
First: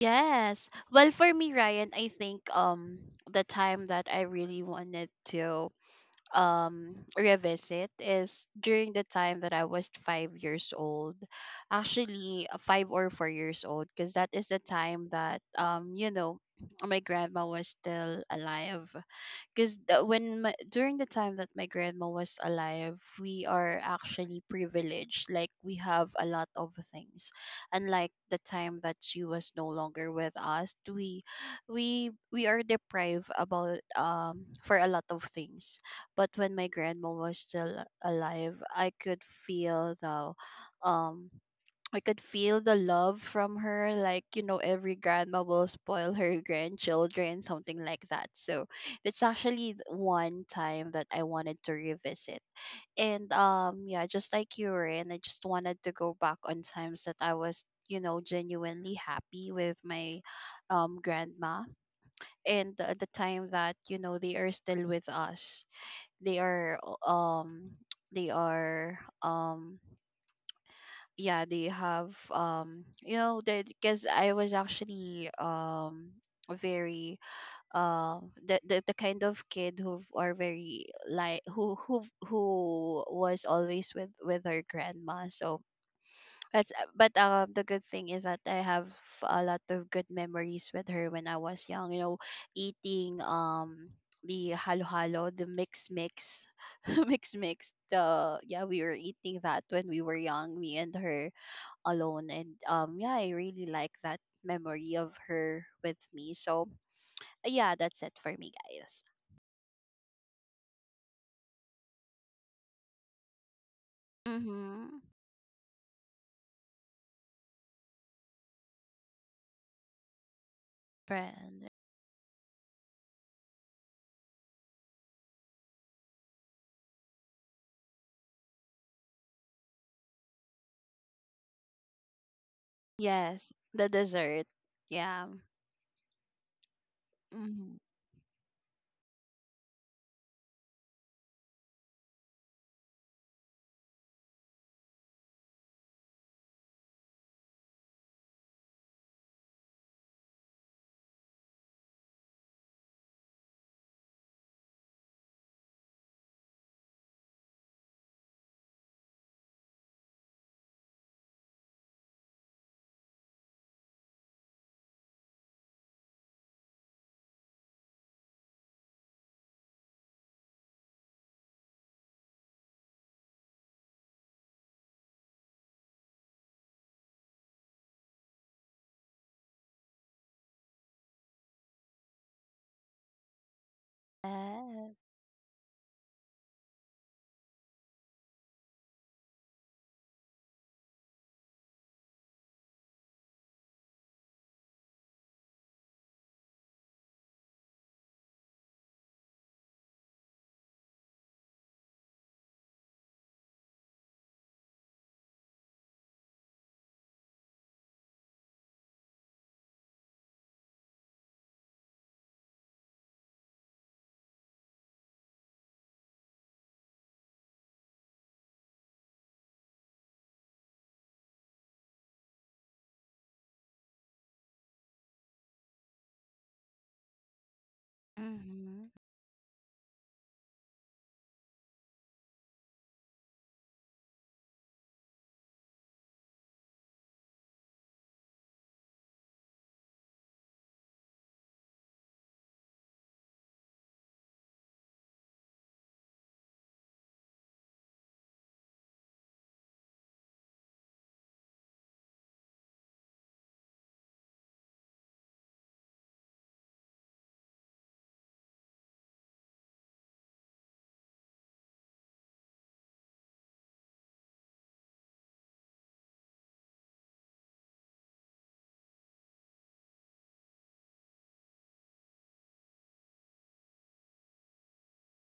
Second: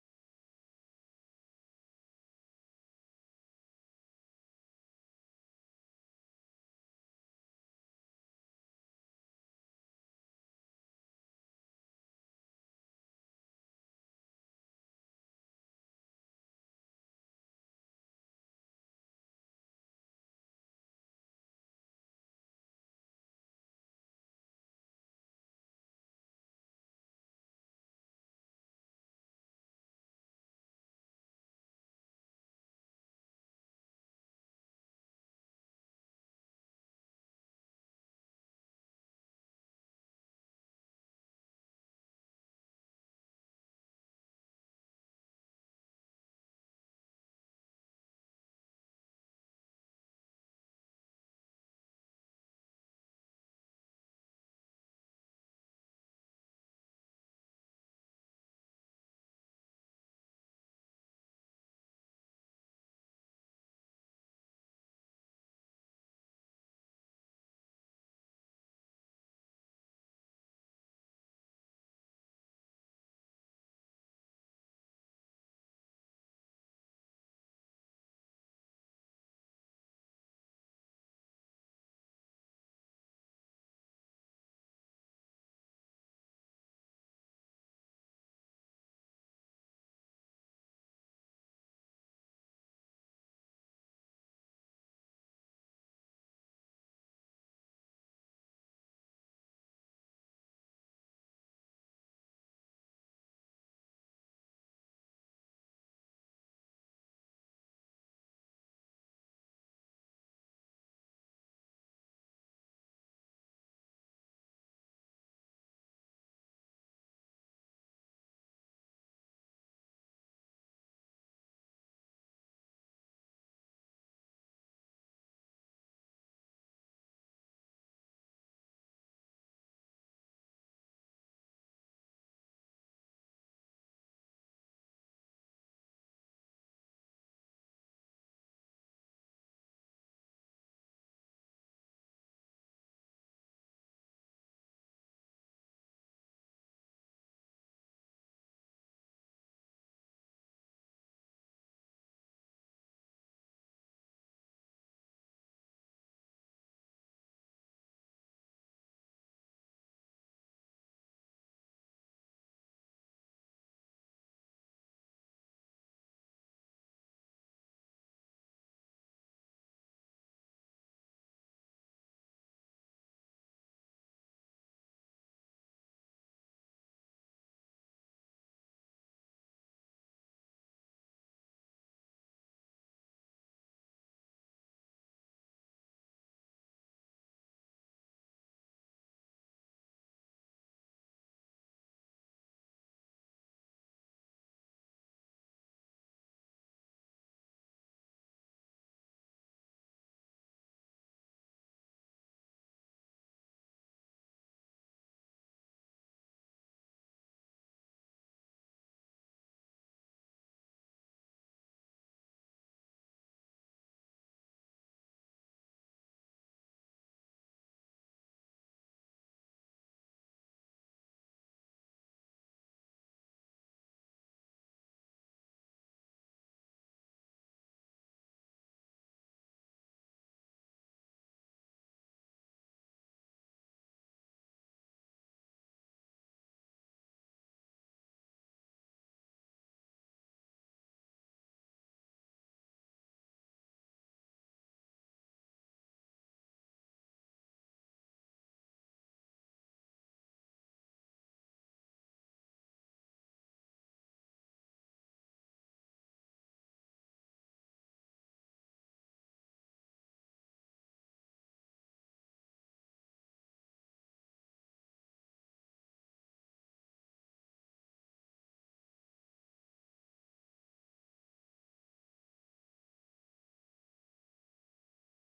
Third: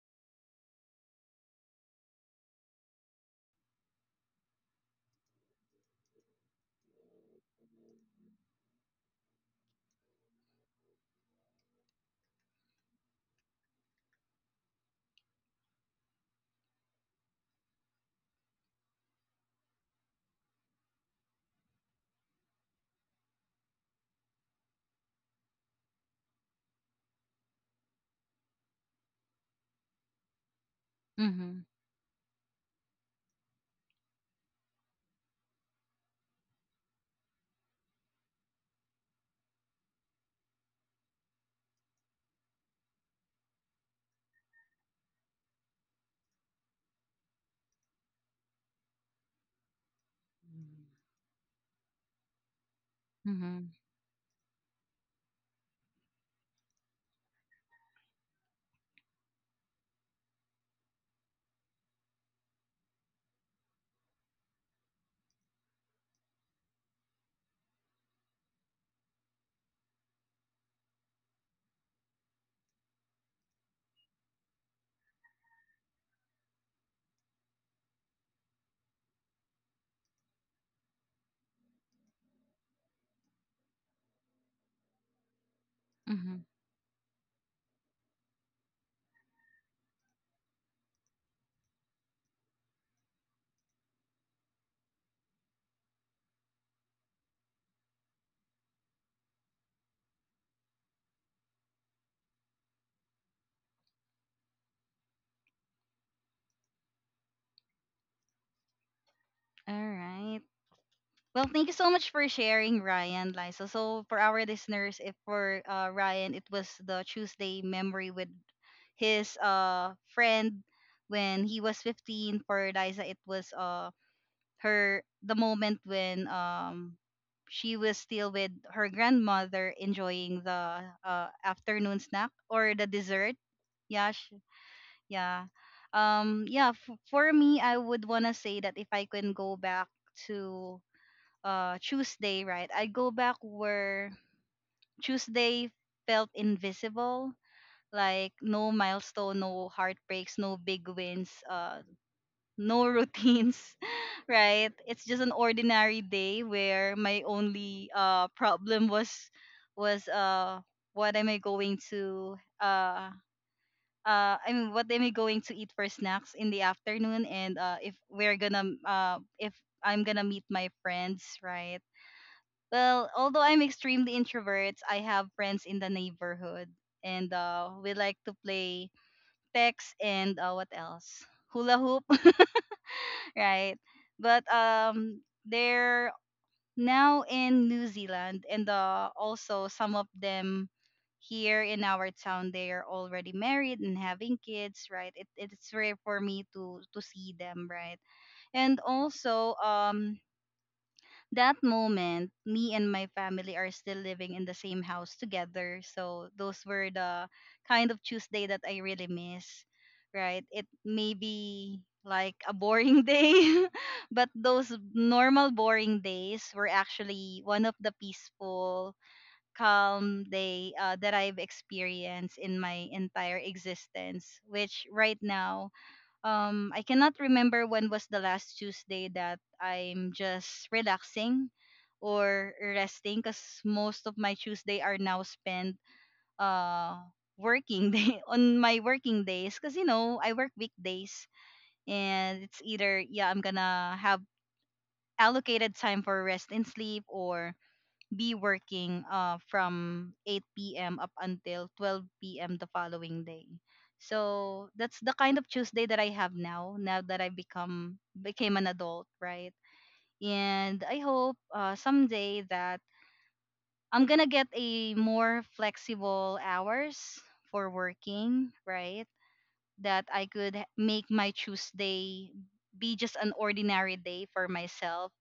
Speaker 2: Yes. Well, for me, Ryan, I think the time that I really wanted to revisit is during the time that I was 5 years old, actually, 5 or 4 years old, because that is the time that, you know, my grandma was still alive. Because during the time that my grandma was alive, we are actually privileged. Like, we have a lot of things, unlike the time that she was no longer with us. We
Speaker 1: Mm-hmm.
Speaker 2: we we are deprived about, for a lot of things, but when my grandma was still alive, um I could feel the love from her. Like, you know, every grandma will spoil her grandchildren, something like that. So it's actually, one
Speaker 1: Mm.
Speaker 2: time that I wanted to revisit. And
Speaker 1: Mm-hmm.
Speaker 2: yeah, just like you were, and I just wanted to go back on times that I was, you know, genuinely happy with my grandma, and the time that, you know, they are still with us. They are um they are Yeah, they have, that, because I was actually, very, the kind of kid who are very, like, who was always with her grandma. So
Speaker 1: Mm-hmm.
Speaker 2: that's But the good thing is that I have a lot of good memories with her when I was young. You know, eating, the halo halo, the mix mix, mix mix. The Yeah, we were eating that when we were young, me and her alone. And yeah, I really like that memory of her with me. So yeah, that's it for me, guys.
Speaker 1: All right. Well, thank you so much for sharing, Ryan, Liza. So, for our
Speaker 2: Mhm.
Speaker 1: listeners, if for Ryan, it was the Tuesday memory with his friend when he
Speaker 2: Friend.
Speaker 1: was 15. For Liza, it was her the moment when she was still with her grandmother enjoying the afternoon snack or the dessert.
Speaker 2: Yes, the
Speaker 1: Yeah,
Speaker 2: dessert. Yeah.
Speaker 1: yeah. Yeah. For me,
Speaker 2: Mhm.
Speaker 1: I would wanna say that if I can go back to Tuesday, right? I go back where Tuesday felt invisible, like no milestone, no heartbreaks, no big wins, no routines, right? It's just an ordinary day where my only problem was was what am I going to uh I mean, what am I going to eat for snacks in the afternoon? And if if I'm gonna meet my friends, right? Well, although I'm extremely introvert, I have friends in the neighborhood, and we like to play text and what else? Hula hoop, right? But
Speaker 2: Yes.
Speaker 1: they're now in New Zealand, and also some of them here in our town, they are already married and having kids, right? It's rare for me to see them, right? And also, that moment, me and my family are still living in the same house together. So those were the kind of Tuesday that I really miss, right? It may be like a boring day, but those normal boring days were actually one of the peaceful, calm day that I've experienced in my entire existence, which right now I cannot remember when was the last
Speaker 2: Mm-hmm.
Speaker 1: Tuesday that I'm just relaxing or resting because most of my Tuesday are now spent uh working day on my working days because you know I work weekdays and it's either yeah I'm gonna have allocated time for rest and sleep or be working from 8 p.m. up until 12 p.m. the following day. So that's the kind of Tuesday that I have now, now that I become became an adult, right? And I hope someday that I'm gonna get a more flexible hours for working, right? That I could make my Tuesday be just an ordinary day for myself,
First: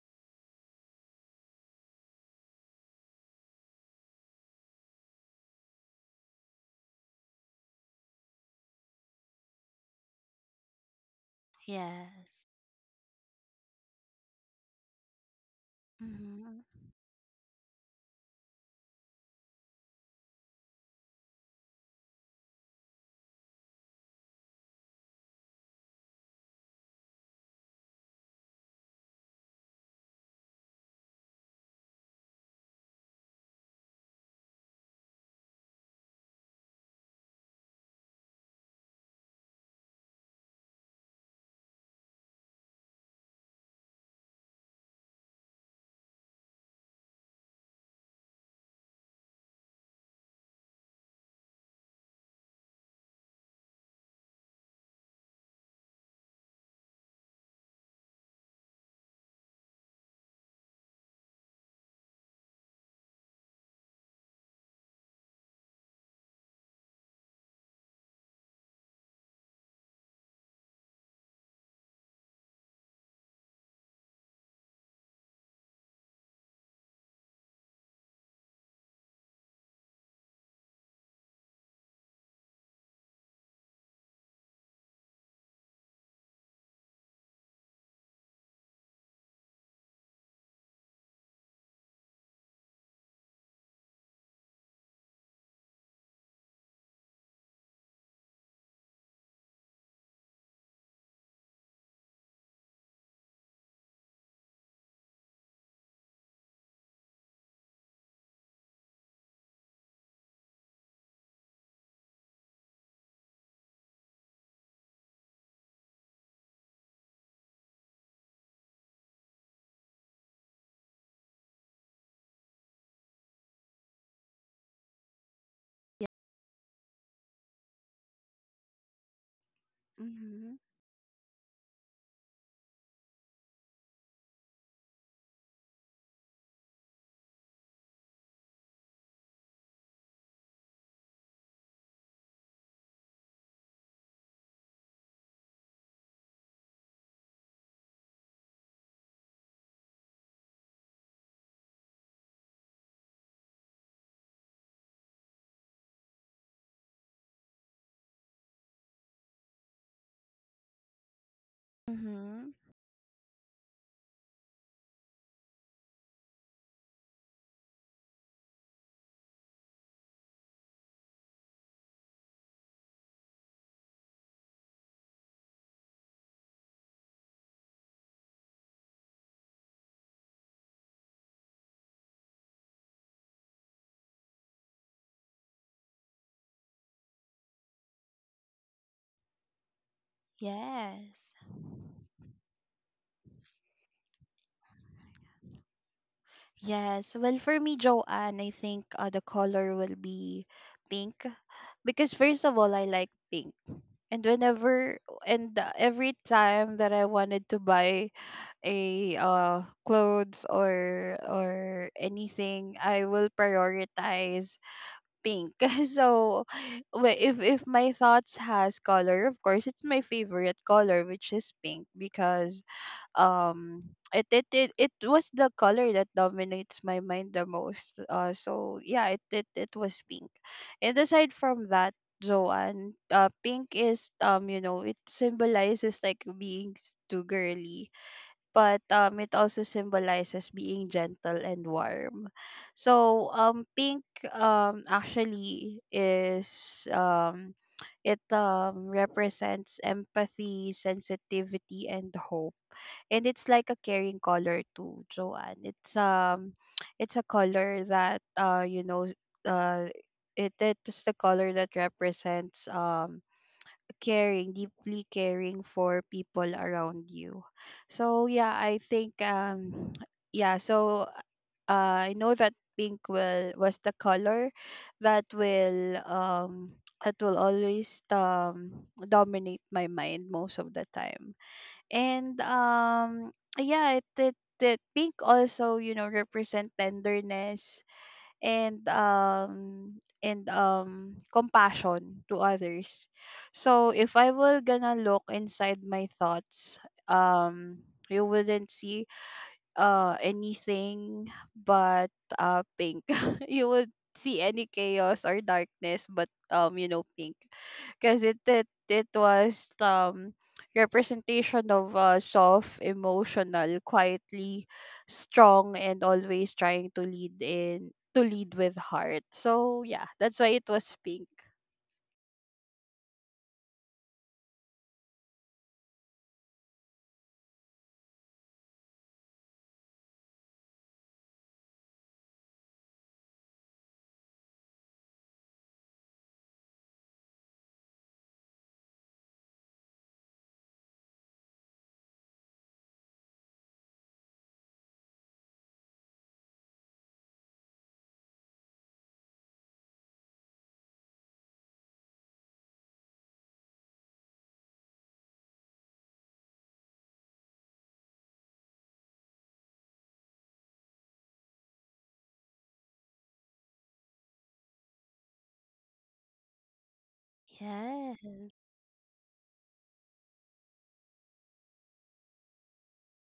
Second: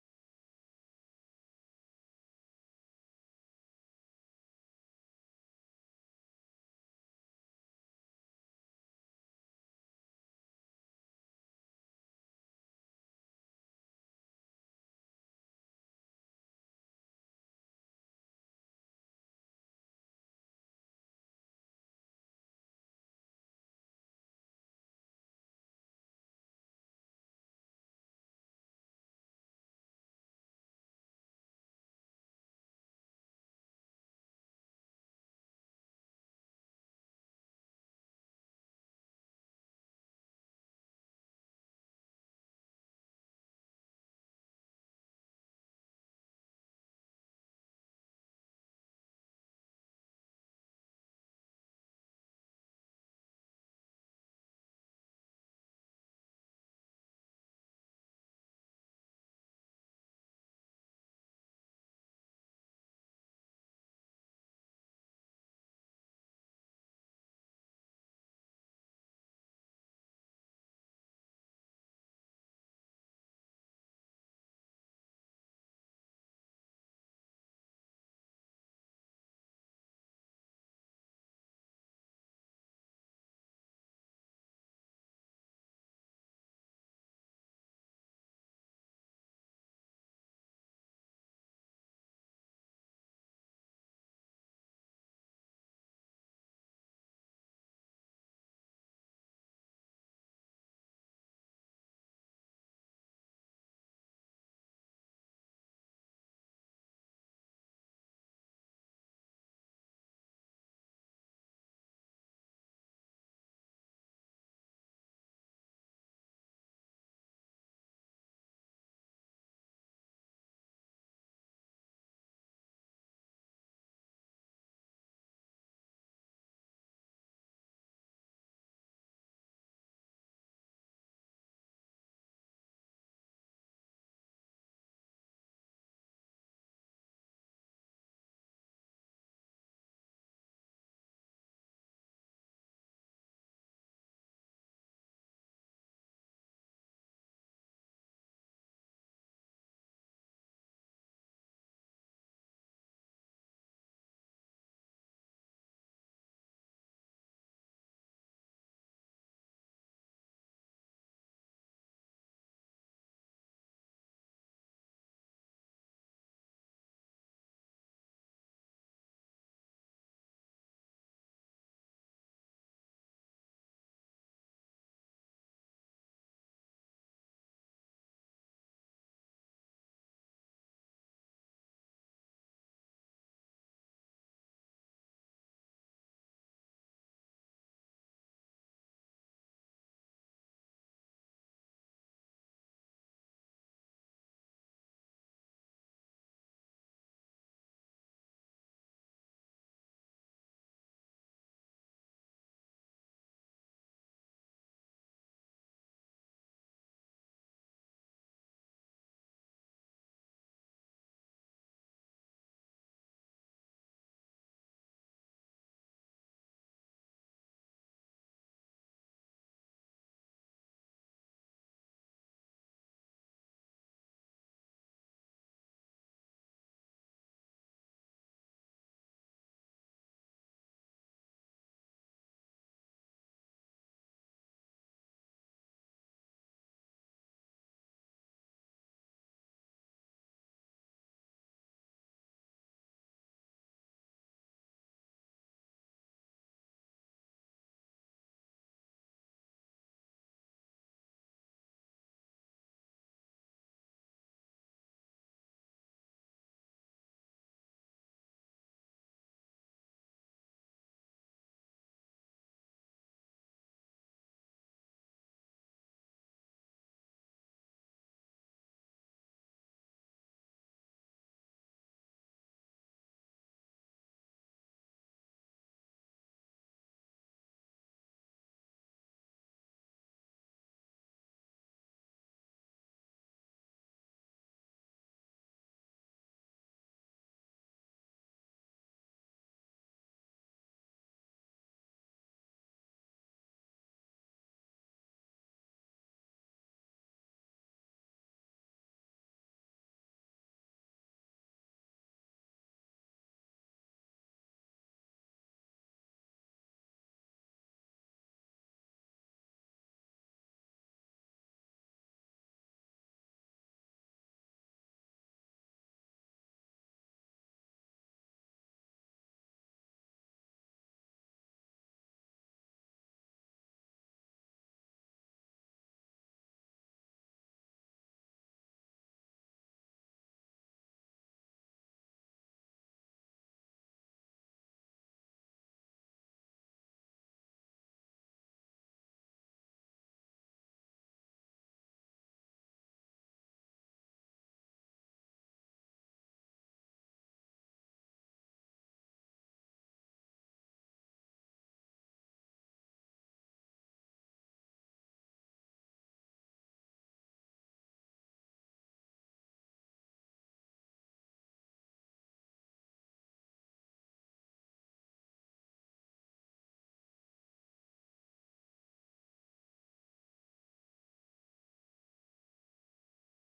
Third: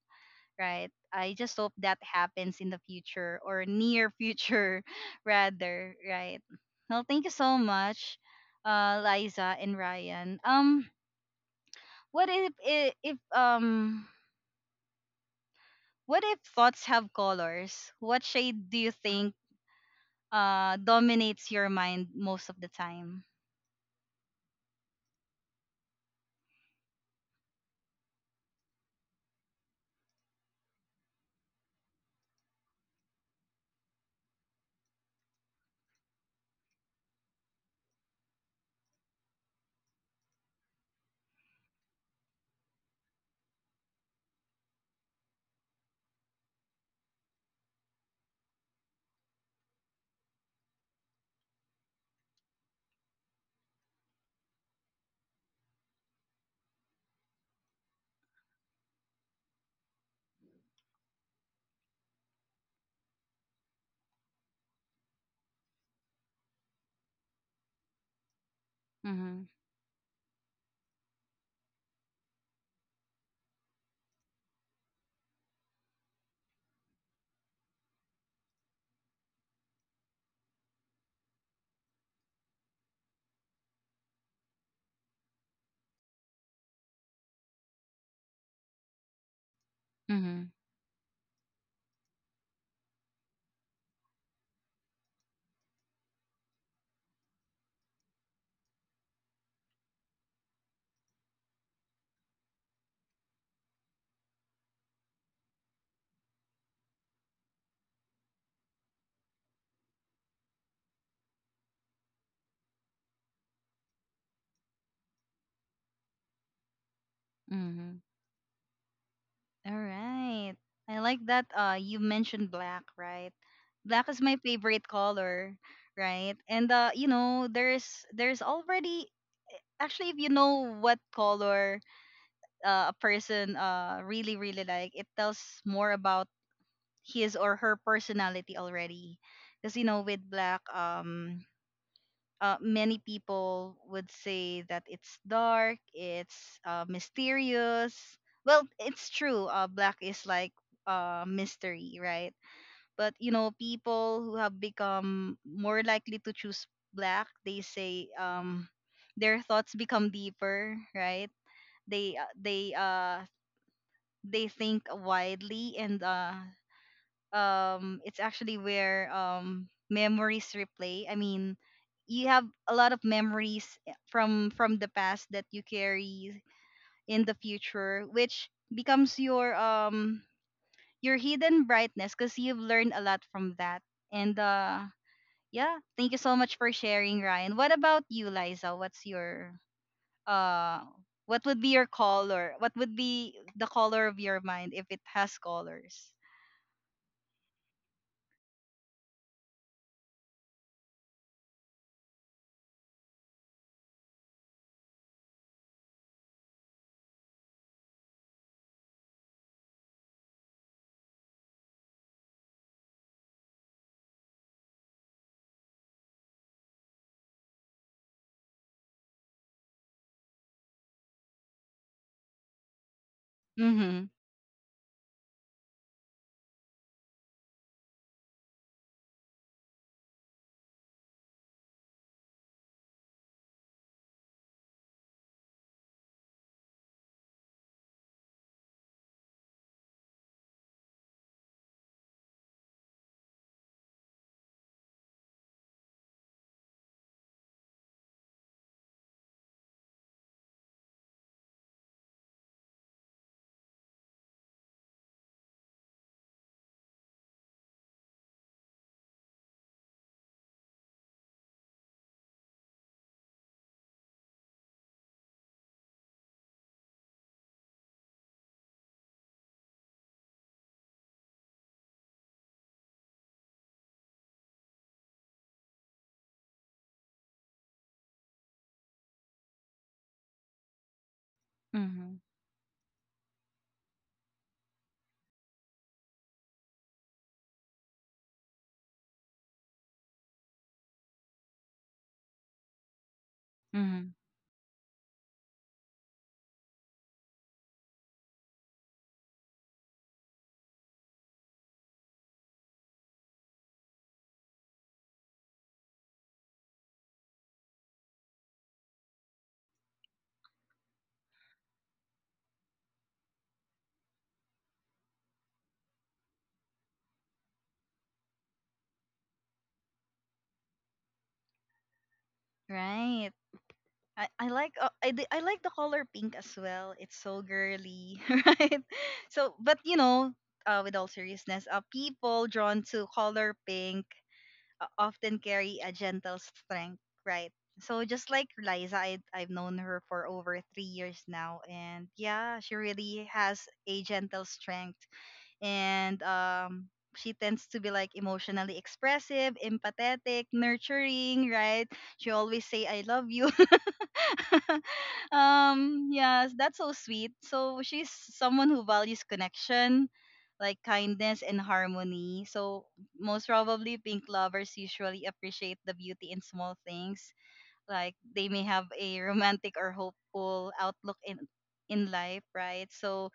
Speaker 1: right? I just hope that happens in the future or near future, rather, right? Well, thank you so much, Liza and Ryan. What
Speaker 2: Yes.
Speaker 1: if what if
Speaker 2: Mhm.
Speaker 1: thoughts have colors? What shade do you think dominates your mind most of the time? Mm-hmm. Mm-hmm. Mm-hmm. All right. I like that you mentioned black, right? Black is my favorite color,
Speaker 2: Yeah.
Speaker 1: right? And you know, there's already actually if you
Speaker 2: Mhm.
Speaker 1: know what color a person really like, it tells more about his or her personality already. Cuz you know with black many people would say that it's dark, it's mysterious. Well, it's true. Black is like mystery, right? But you know, people who have become more likely to choose black, they say their thoughts become deeper, right? They uh,
Speaker 2: Mhm.
Speaker 1: they uh they think widely and it's actually where memories replay, I mean, you have a lot of memories from the past that you carry in the future which becomes your hidden brightness because you've learned a lot from that. And yeah, thank you so much for sharing, Ryan. What about you, Liza? What's your uh
Speaker 2: Yes.
Speaker 1: what would be your color, what would be the color of your mind if it has colors?
Speaker 2: Yes. Well, for me, Joanne, I think, the color will be pink, because first of all, I like pink. And whenever and every time that I wanted to buy a clothes, or anything, I will prioritize pink. So, if my thoughts has color, of course it's my favorite color, which is pink, because um
Speaker 1: Mm-hmm.
Speaker 2: it was the color that dominates my mind the most. So yeah, it was pink. And aside from that, Joanne, pink is, it symbolizes, like, being too girly, but it also symbolizes being gentle and warm. So pink, actually, is, um it represents empathy, sensitivity, and hope. And it's like a carrying color too, Joanne. It's it's a color that, you know, uh, it it is the color that represents, caring, deeply caring for people around you. So yeah, I think, yeah. So I know that pink, will was the color, that will, that will always, dominate my mind most of the time.
Speaker 1: Mm-hmm.
Speaker 2: And yeah, it pink also, you know, represent tenderness, and um and compassion to others. So
Speaker 1: Mm-hmm.
Speaker 2: if I were gonna look inside my thoughts, um you wouldn't see anything but pink. You would see any chaos or darkness, but you know, pink. Because it was, representation of a soft, emotional, quietly strong, and always trying to lead, in to lead with heart. So yeah, that's why it was pink.
Speaker 1: Right. I like I like the color pink as well. It's so girly, right? So, but you know, with all seriousness, people drawn to color pink often carry a gentle strength, right? So just like Liza, I've known her for over 3 years now, and yeah, she really has a gentle strength, and she tends to be like emotionally expressive, empathetic, nurturing, right? She always say "I love you." Yes, that's so sweet. So she's someone who values connection, like kindness and harmony. So most probably pink lovers usually appreciate the beauty in small things, like
Speaker 2: Yeah.
Speaker 1: they may have a romantic or hopeful outlook in life, right? So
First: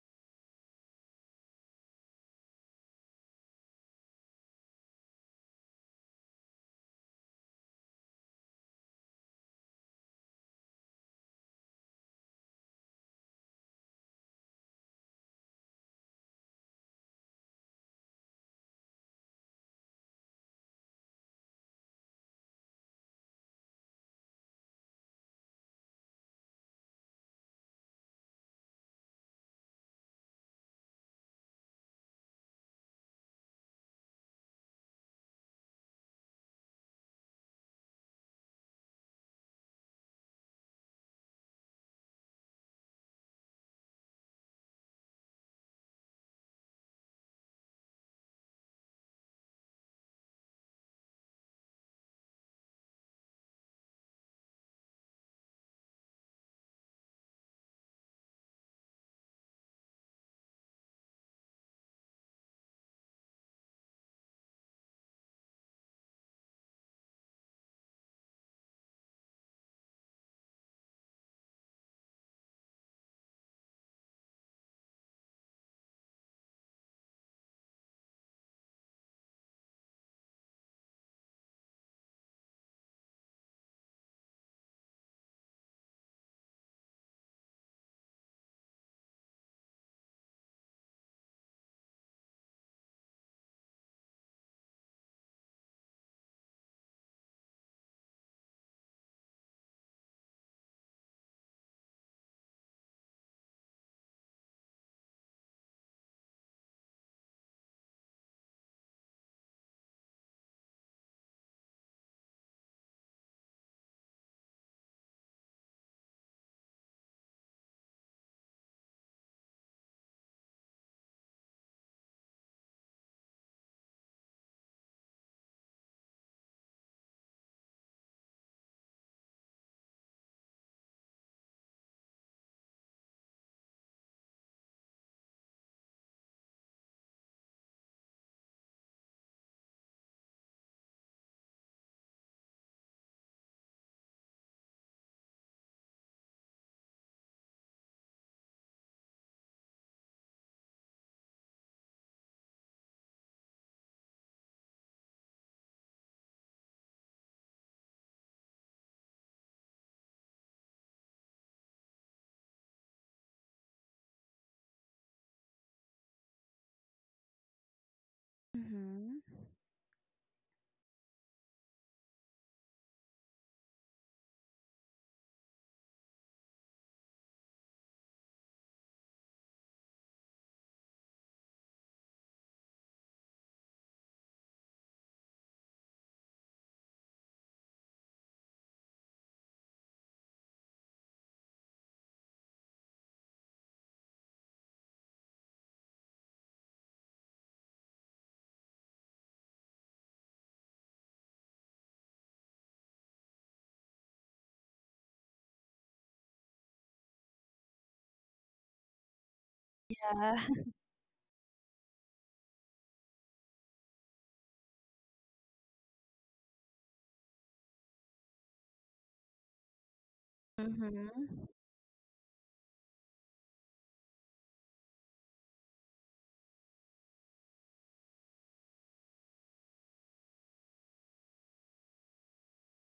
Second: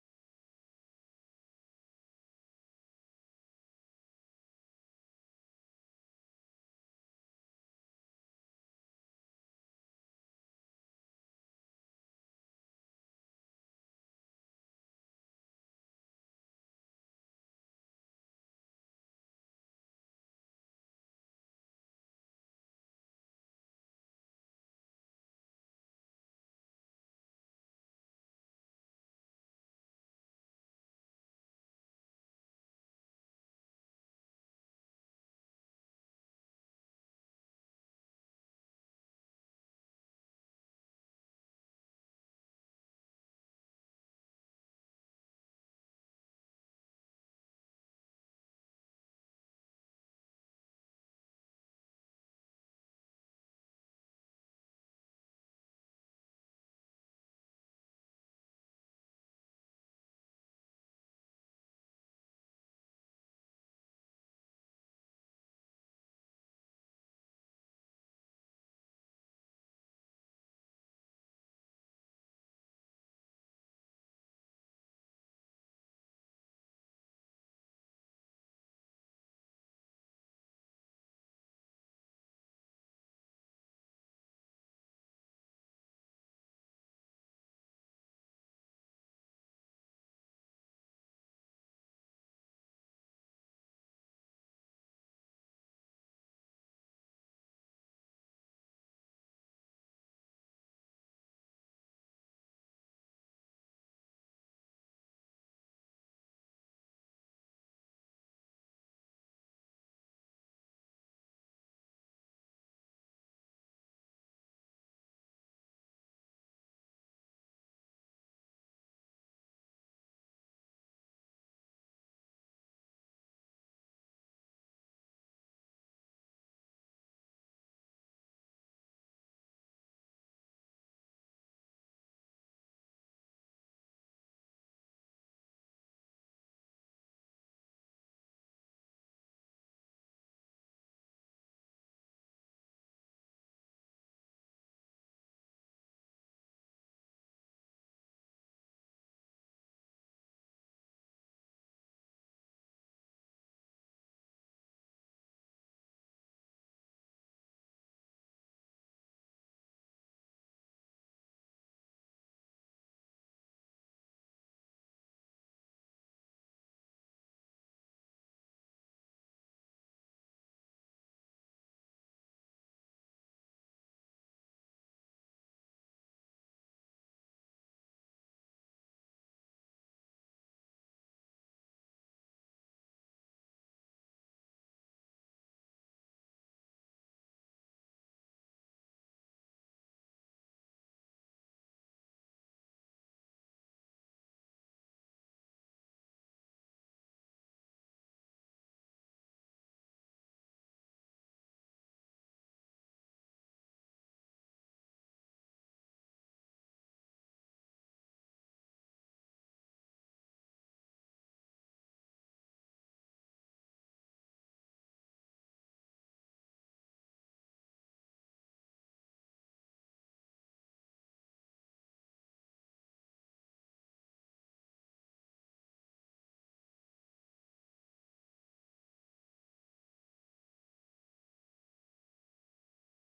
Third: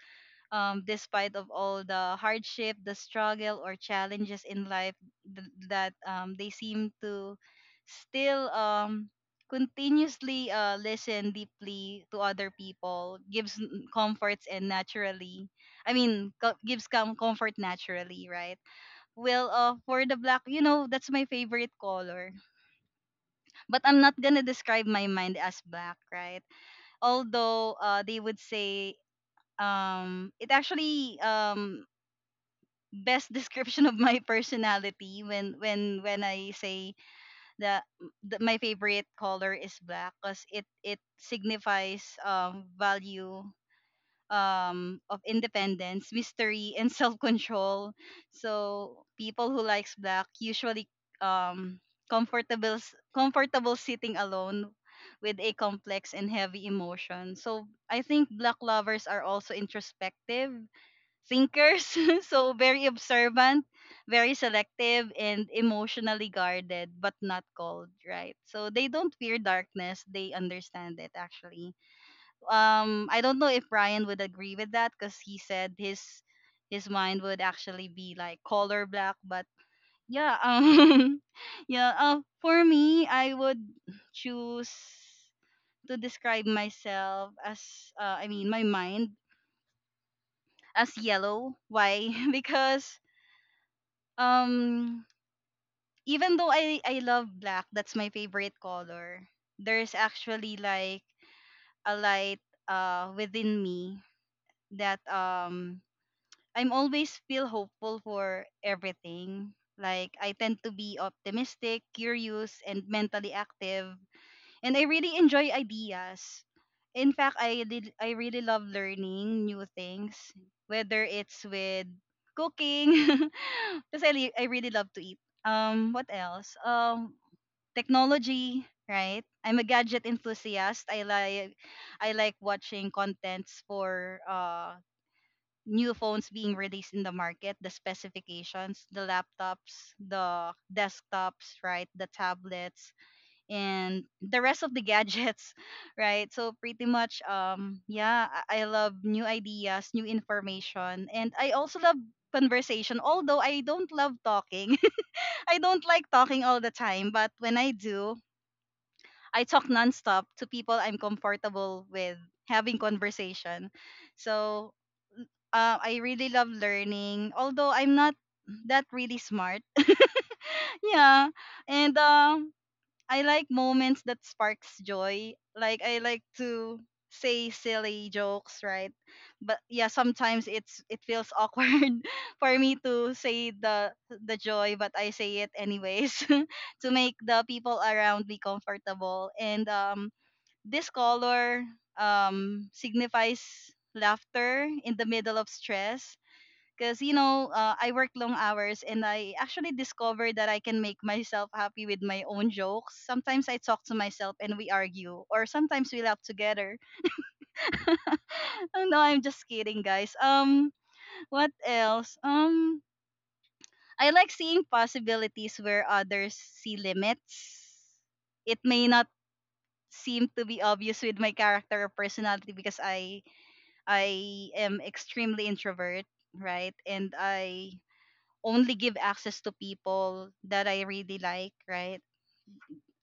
Speaker 1: despite of all the hardship, the struggle or challenges in life, that they seem to still continuously listen deeply to other people, comforts and naturally, I mean, gives comfort naturally, right? Well, for the black, you know, that's my favorite color. But I'm not gonna describe my mind as black, right? Although they would say it actually best description of my personality when I say that, that my favorite color is black because it signifies value of independence, mystery, and self control. So people who likes black usually um comfortable comfortable sitting alone with a complex and heavy emotion. So I think black lovers are also introspective thinkers, so very observant, very selective, and emotionally guarded, but not cold, right? So they don't fear darkness; they understand it. Actually, I don't know if Ryan would agree with that because he said his mind would actually be like color black, but yeah, yeah. For me, I would choose to describe myself as, I mean, my mind as yellow. Why? Because um even though I love black, that's my favorite color. There's actually like a light within me that I'm always feel hopeful for everything. Like I tend to be optimistic, curious and mentally active, and I really enjoy ideas. In fact, I really love learning new things, whether it's with cooking, because I really love to eat. What else? Technology, right? I'm a gadget enthusiast. I like watching contents for new phones being released in the market, the specifications, the laptops, the desktops, right? The tablets and the rest of the gadgets. Right, so pretty much yeah, I love new ideas, new information, and I also love conversation, although I don't love talking. I don't like talking all the time, but when I do, I talk nonstop. To people I'm comfortable with, having conversation. So I really love learning, although I'm not that really
Speaker 2: Mm-hmm.
Speaker 1: smart. Yeah. And I like moments that sparks joy. Like I like to say silly jokes, right? But yeah, sometimes it feels awkward for me to say the joy, but I say it anyways to make the people around me comfortable. And this color signifies laughter in the middle of stress, because you know I work long hours and I actually discovered that I can make myself happy with my own jokes. Sometimes I talk to myself and we argue, or sometimes we laugh together. Oh, no, I'm just kidding, guys.
Speaker 2: Yeah.
Speaker 1: What else? I like seeing possibilities where others see limits. It may not seem to be obvious with my
Speaker 2: Mm-hmm.
Speaker 1: character or personality because I am extremely introvert, right? And I only give access to people that I really like, right?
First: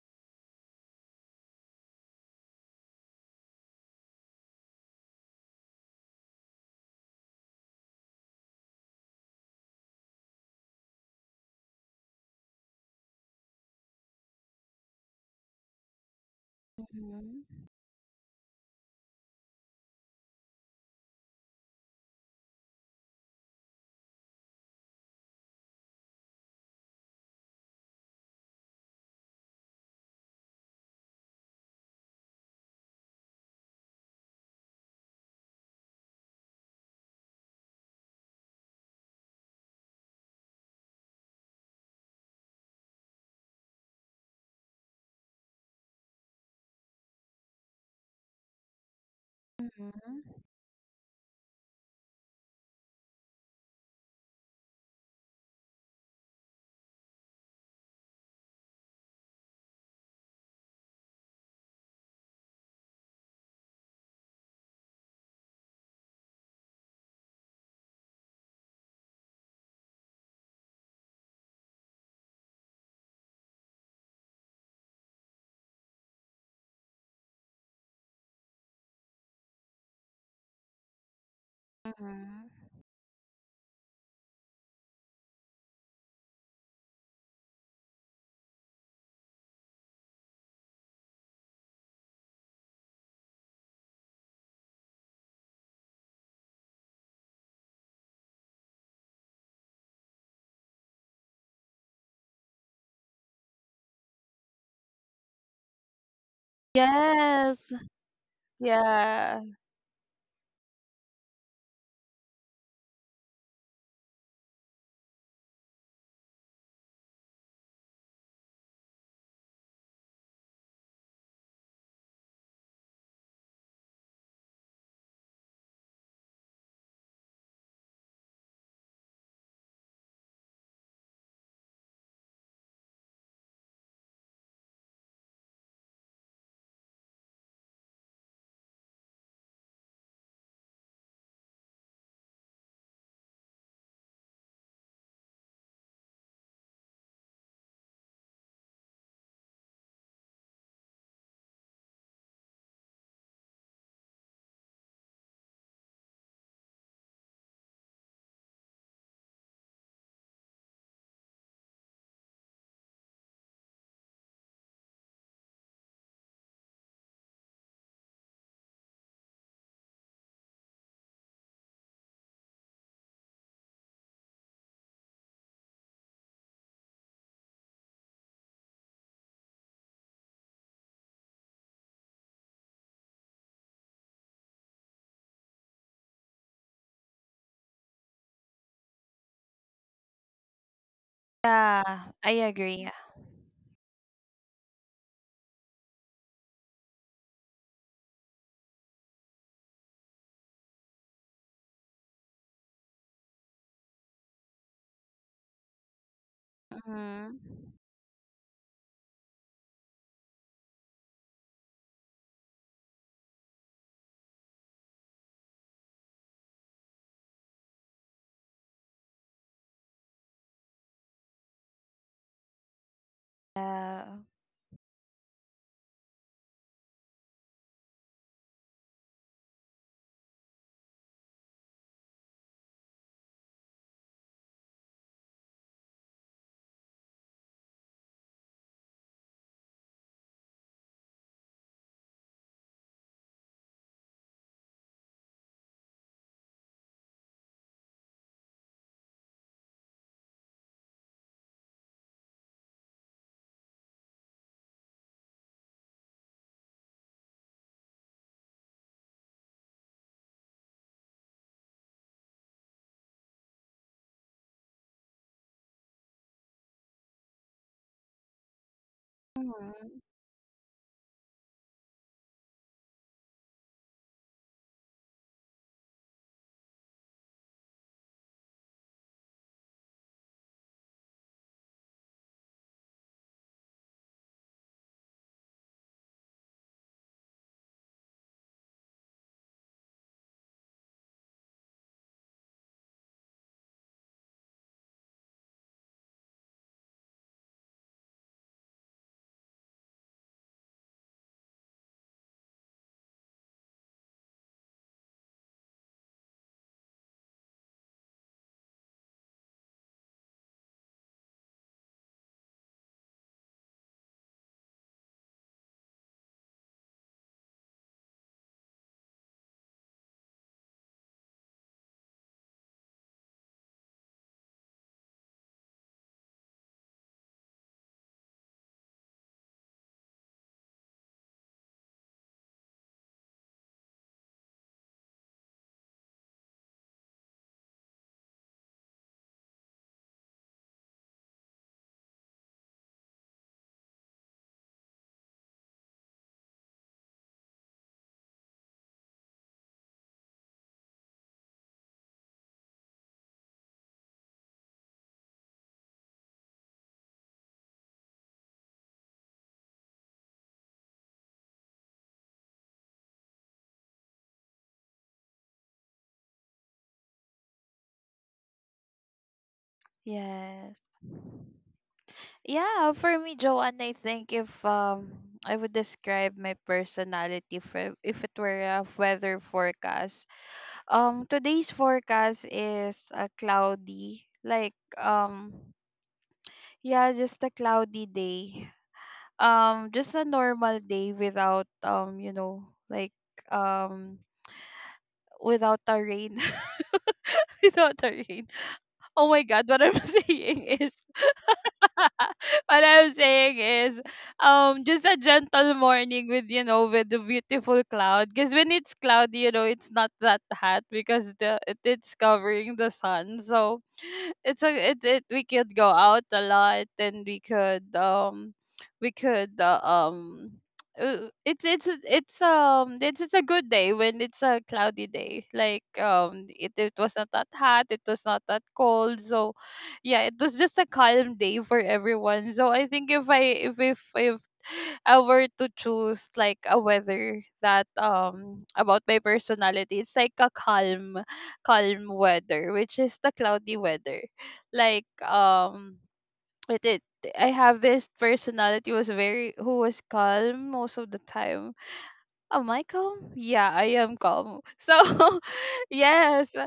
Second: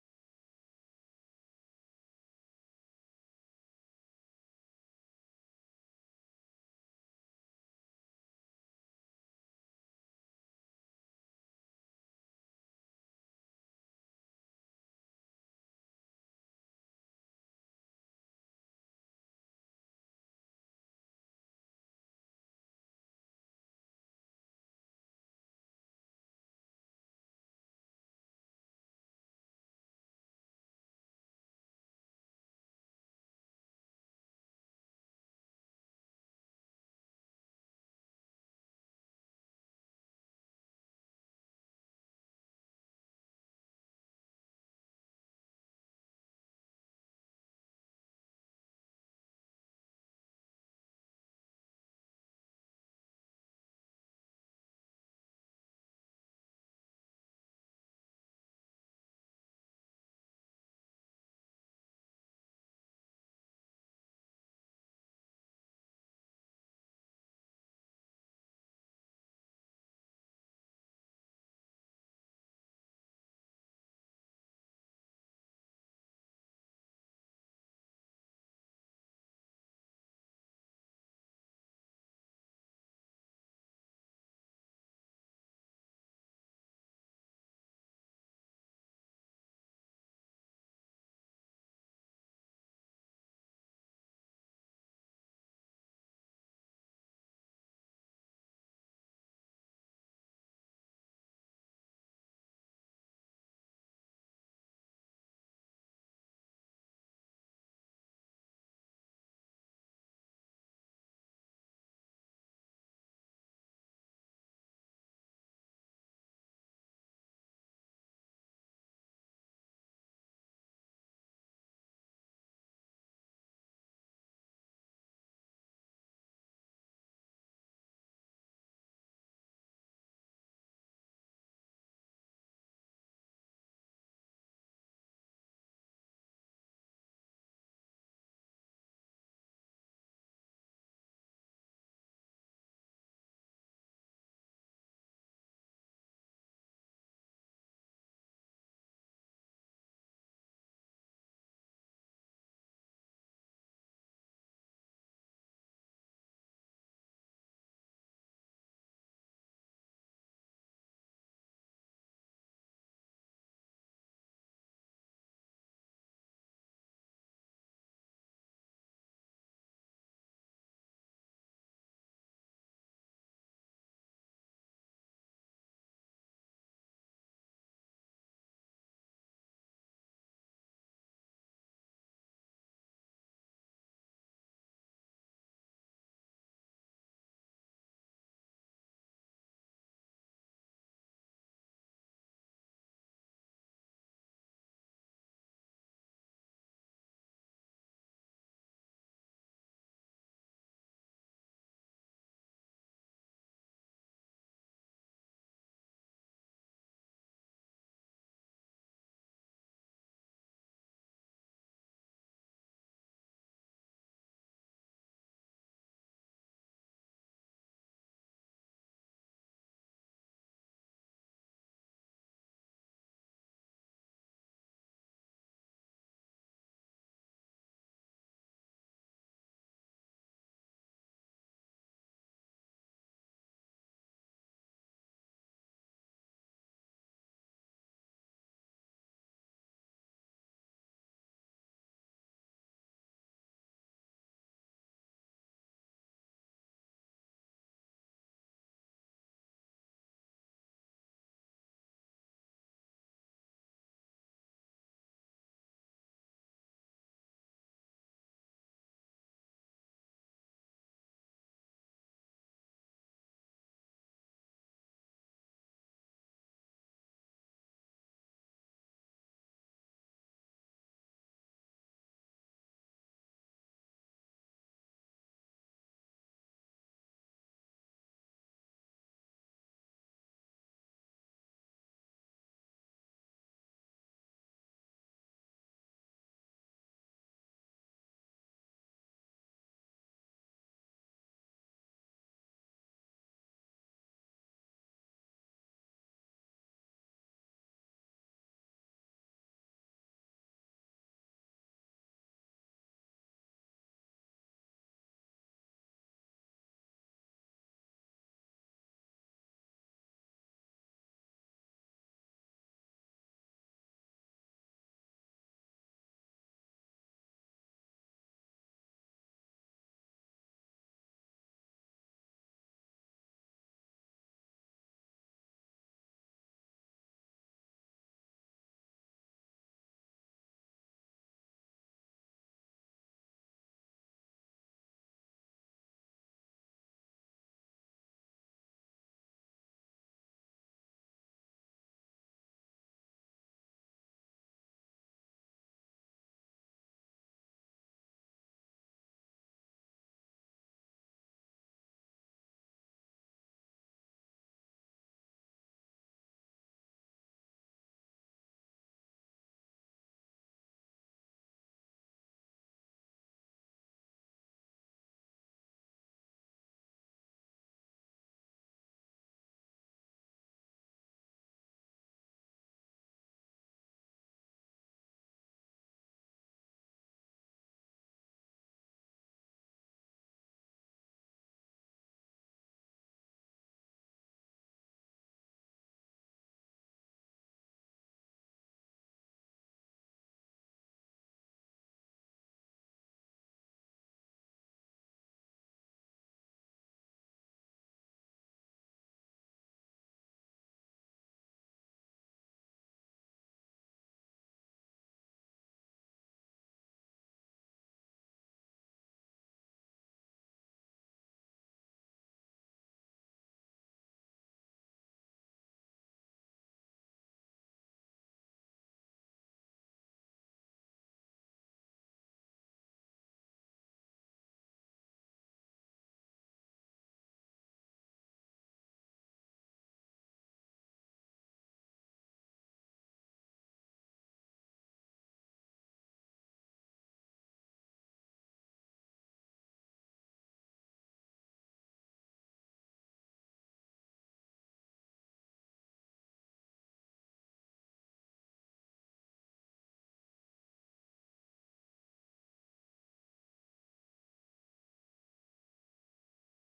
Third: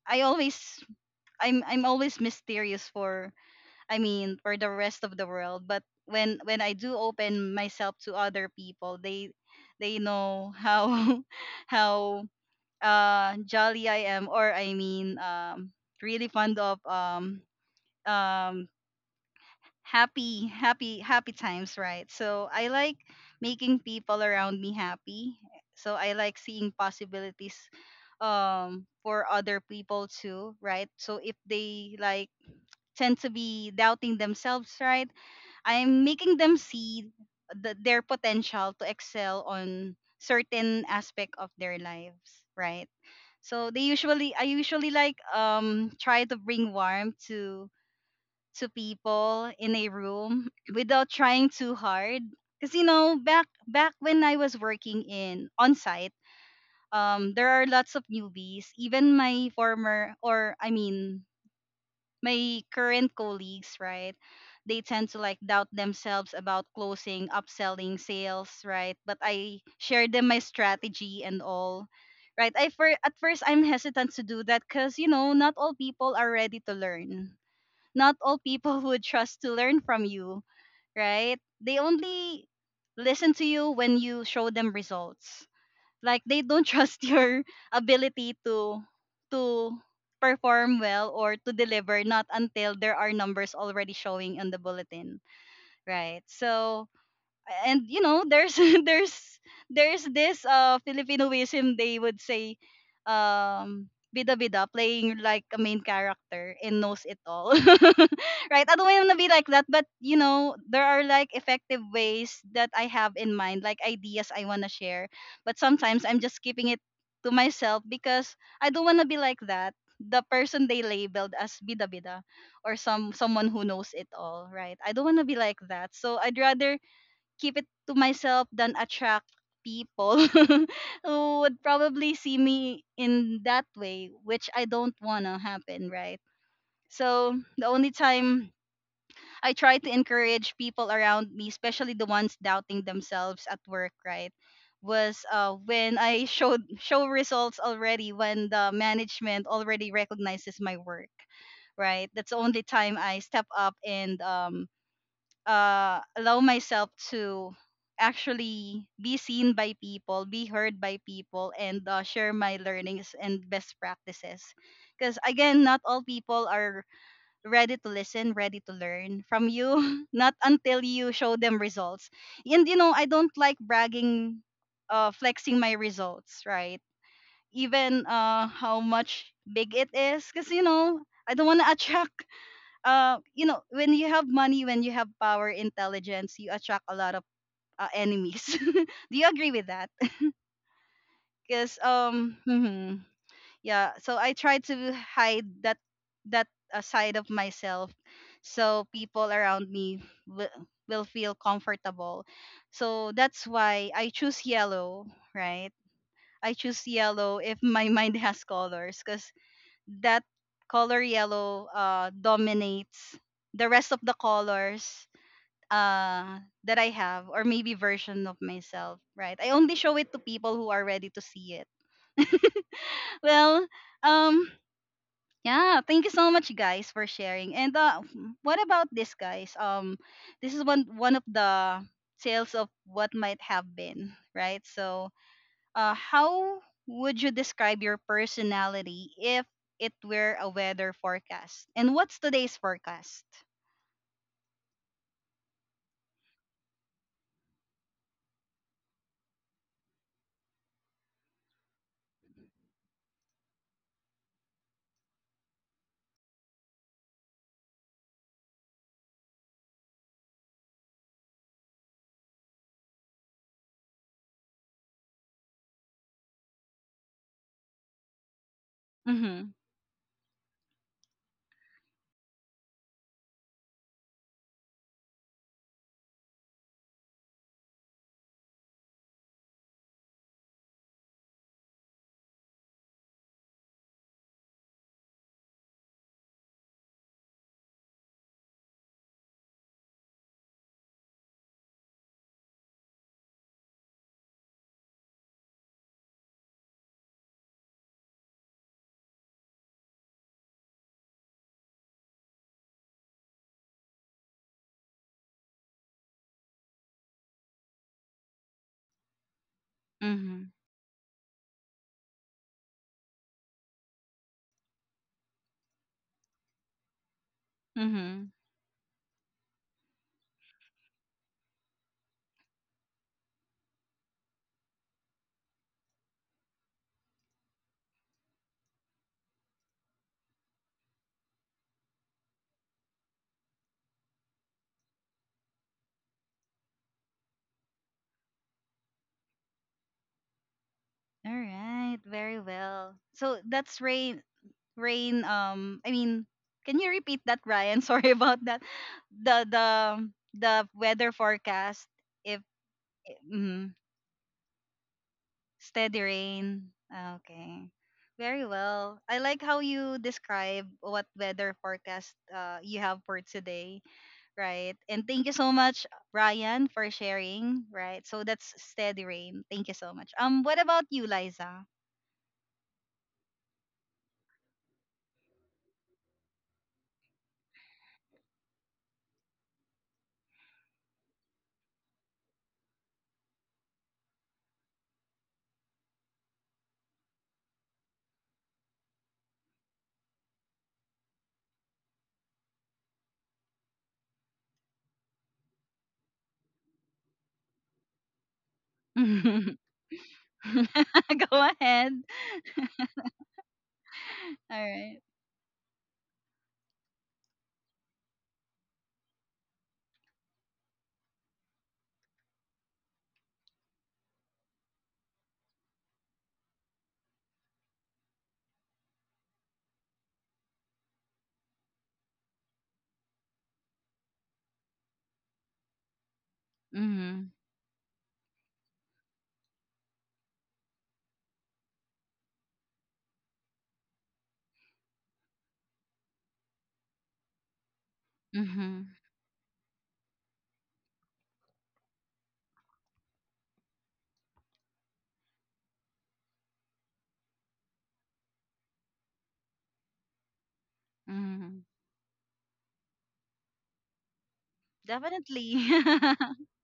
Speaker 1: I always I'm always mysterious for, I mean, for the rest of the world, but when I do open myself to other people, they know how how jolly I am, or I mean really fond of
Speaker 2: Mm-hmm.
Speaker 1: um happy times, right? So I like making people around me happy. So I like seeing possibilities for other people too, right? So if they like tend to be doubting themselves, right, I'm making them see their potential to excel on certain aspect of their lives, right? So they usually, I usually like try to bring warmth to people in a
Speaker 2: Mm-hmm.
Speaker 1: room without trying too hard. Because you know, back when I was working in on site, there are lots of newbies. Even my former, or I mean, my current colleagues, right? They tend to like doubt themselves about closing, upselling, sales, right? But I share them my strategy and all. Right, I for at first I'm hesitant to do that because you know not all people are ready to learn, not all people would trust to learn from you, right? They only
Speaker 2: Mm-hmm.
Speaker 1: listen to you when you show them results. Like they don't trust your ability to perform well or to deliver, not until there are numbers already showing in the bulletin, right? So, and you know there's there's there's this Filipinoism they would say, um bida bida, playing like a main character and knows it all,
Speaker 2: Yes.
Speaker 1: right? I don't want to be
Speaker 2: Yeah.
Speaker 1: like that, but you know there are like effective ways that I have in mind, like ideas I want to share, but sometimes I'm just keeping it to myself because I don't want to be like that, the person they labeled as bida bida, or someone who knows it all, right? I don't want to be like that, so I'd rather keep it to myself than attract people who would probably see me in that way, which I don't want to happen, right? So the only time I try to encourage people around me, especially the ones doubting themselves at work, right? Was when I show results already, when the management already recognizes my work, right? That's the only time I step up, and allow myself to actually be seen by people, be heard by people, and share my learnings and best practices. Because again, not all people are ready to listen, ready to learn from you, not until you show them results. And you know, I don't like bragging, flexing my results, right? Even how much big it is, because you know, I don't want to attract, you know, when you have money, when you have power, intelligence, you attract a lot of enemies. Do you agree with that? Because
Speaker 2: Yeah, I agree.
Speaker 1: yeah. So I try to hide that, that side of myself, so people around me will feel comfortable. So that's why I choose yellow, right? I choose
Speaker 2: Mm-hmm.
Speaker 1: yellow if my mind has colors, because that color yellow dominates the rest of the colors that I have, or maybe version of myself, right? I only show it to people who are ready to see it. Well,
Speaker 2: Mm-hmm. Yeah.
Speaker 1: um yeah, thank you so much, guys, for sharing. And what about this, guys? This is one of the tales of what might have been, right? So, how would you describe your personality if it were a weather forecast? And what's today's forecast? Mhm.
Speaker 2: Mm-hmm.
Speaker 1: Mhm. Mhm. All right, very well. So that's rain, I mean, can you repeat that, Ryan? Sorry about that. The the the weather forecast, if, mm, steady rain. Okay. Very well. I like how you describe what weather forecast you have for today, right? And thank you so much, Ryan, for sharing, right? So that's steady rain. Thank you so much. What
Speaker 2: Yes.
Speaker 1: about you, Liza?
Speaker 2: Yeah, for me, Joanne, I think, if I would describe my personality for if it were a weather forecast. Today's forecast is a cloudy, like, yeah, just a cloudy day. Just a normal day, without, um without a rain, without a rain. Oh my God, what I'm saying is,
Speaker 1: Go ahead.
Speaker 2: what I'm saying is,
Speaker 1: All right.
Speaker 2: just a gentle morning, with, you know, with the beautiful cloud. Because when it's cloudy, you know it's not that hot, because it's covering the sun. So it's a it, it we could go out a lot, and we could it's a good day when it's a cloudy day. Like, it was not
Speaker 1: Mhm.
Speaker 2: that hot, it was not that cold. So, yeah, it was just a calm day for everyone. So I think if I were to choose like a weather that
Speaker 1: Mhm.
Speaker 2: about my personality, it's like a calm weather, which is the cloudy weather. Like, it, it I have this personality was very who was calm most of the
Speaker 1: Mhm.
Speaker 2: time. Oh, am I calm? Yeah, I am calm, so
Speaker 1: Definitely.
Speaker 2: yes,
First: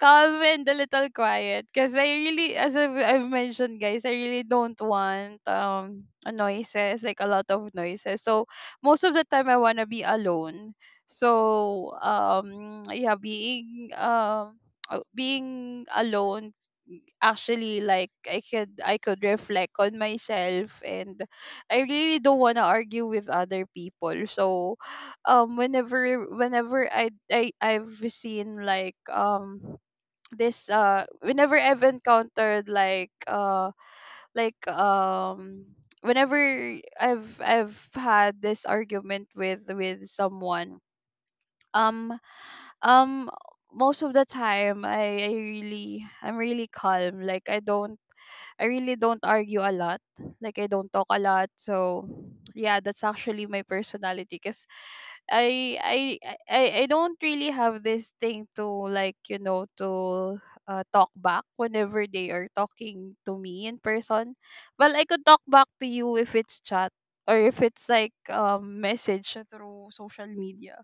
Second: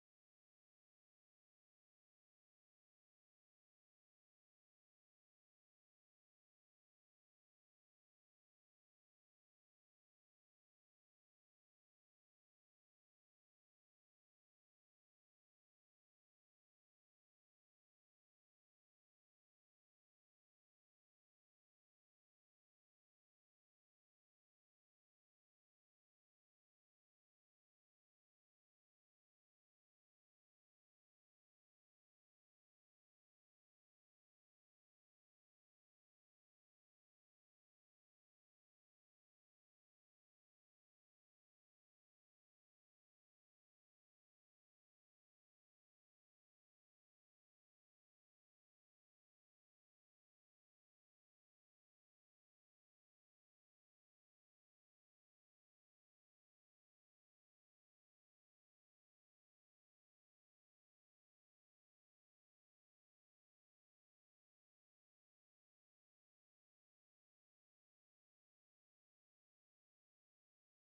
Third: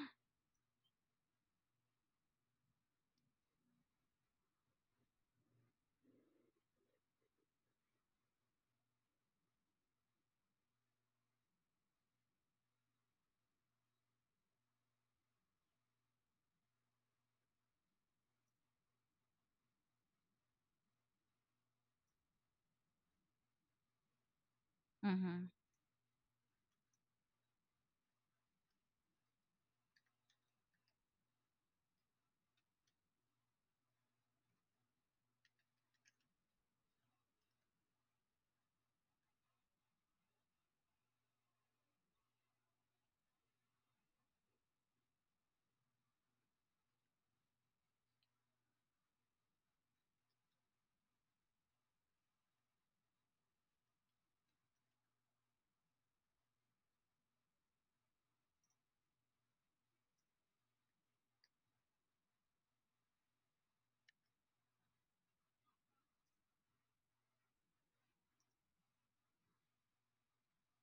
Speaker 2: calm and a little quiet. Because I really, as I've mentioned, guys, I really don't want a noises, like a lot of noises. So most of the time, I wanna be alone. So, yeah, being, being alone, actually, like, I could reflect on myself, and I really don't want to argue with other people. So,
Speaker 1: mhm.
Speaker 2: whenever I've seen, like, this, whenever I've encountered, like, like, whenever I've had this argument with someone, um um most of the time, I'm really calm. Like, I really don't argue a lot. Like, I don't talk a lot. So yeah, that's actually my personality, because I, I I don't really have this thing to, like, you know, to talk back whenever they are talking to me in person. Well, I could talk back to you if it's chat, or if it's like, message through social media,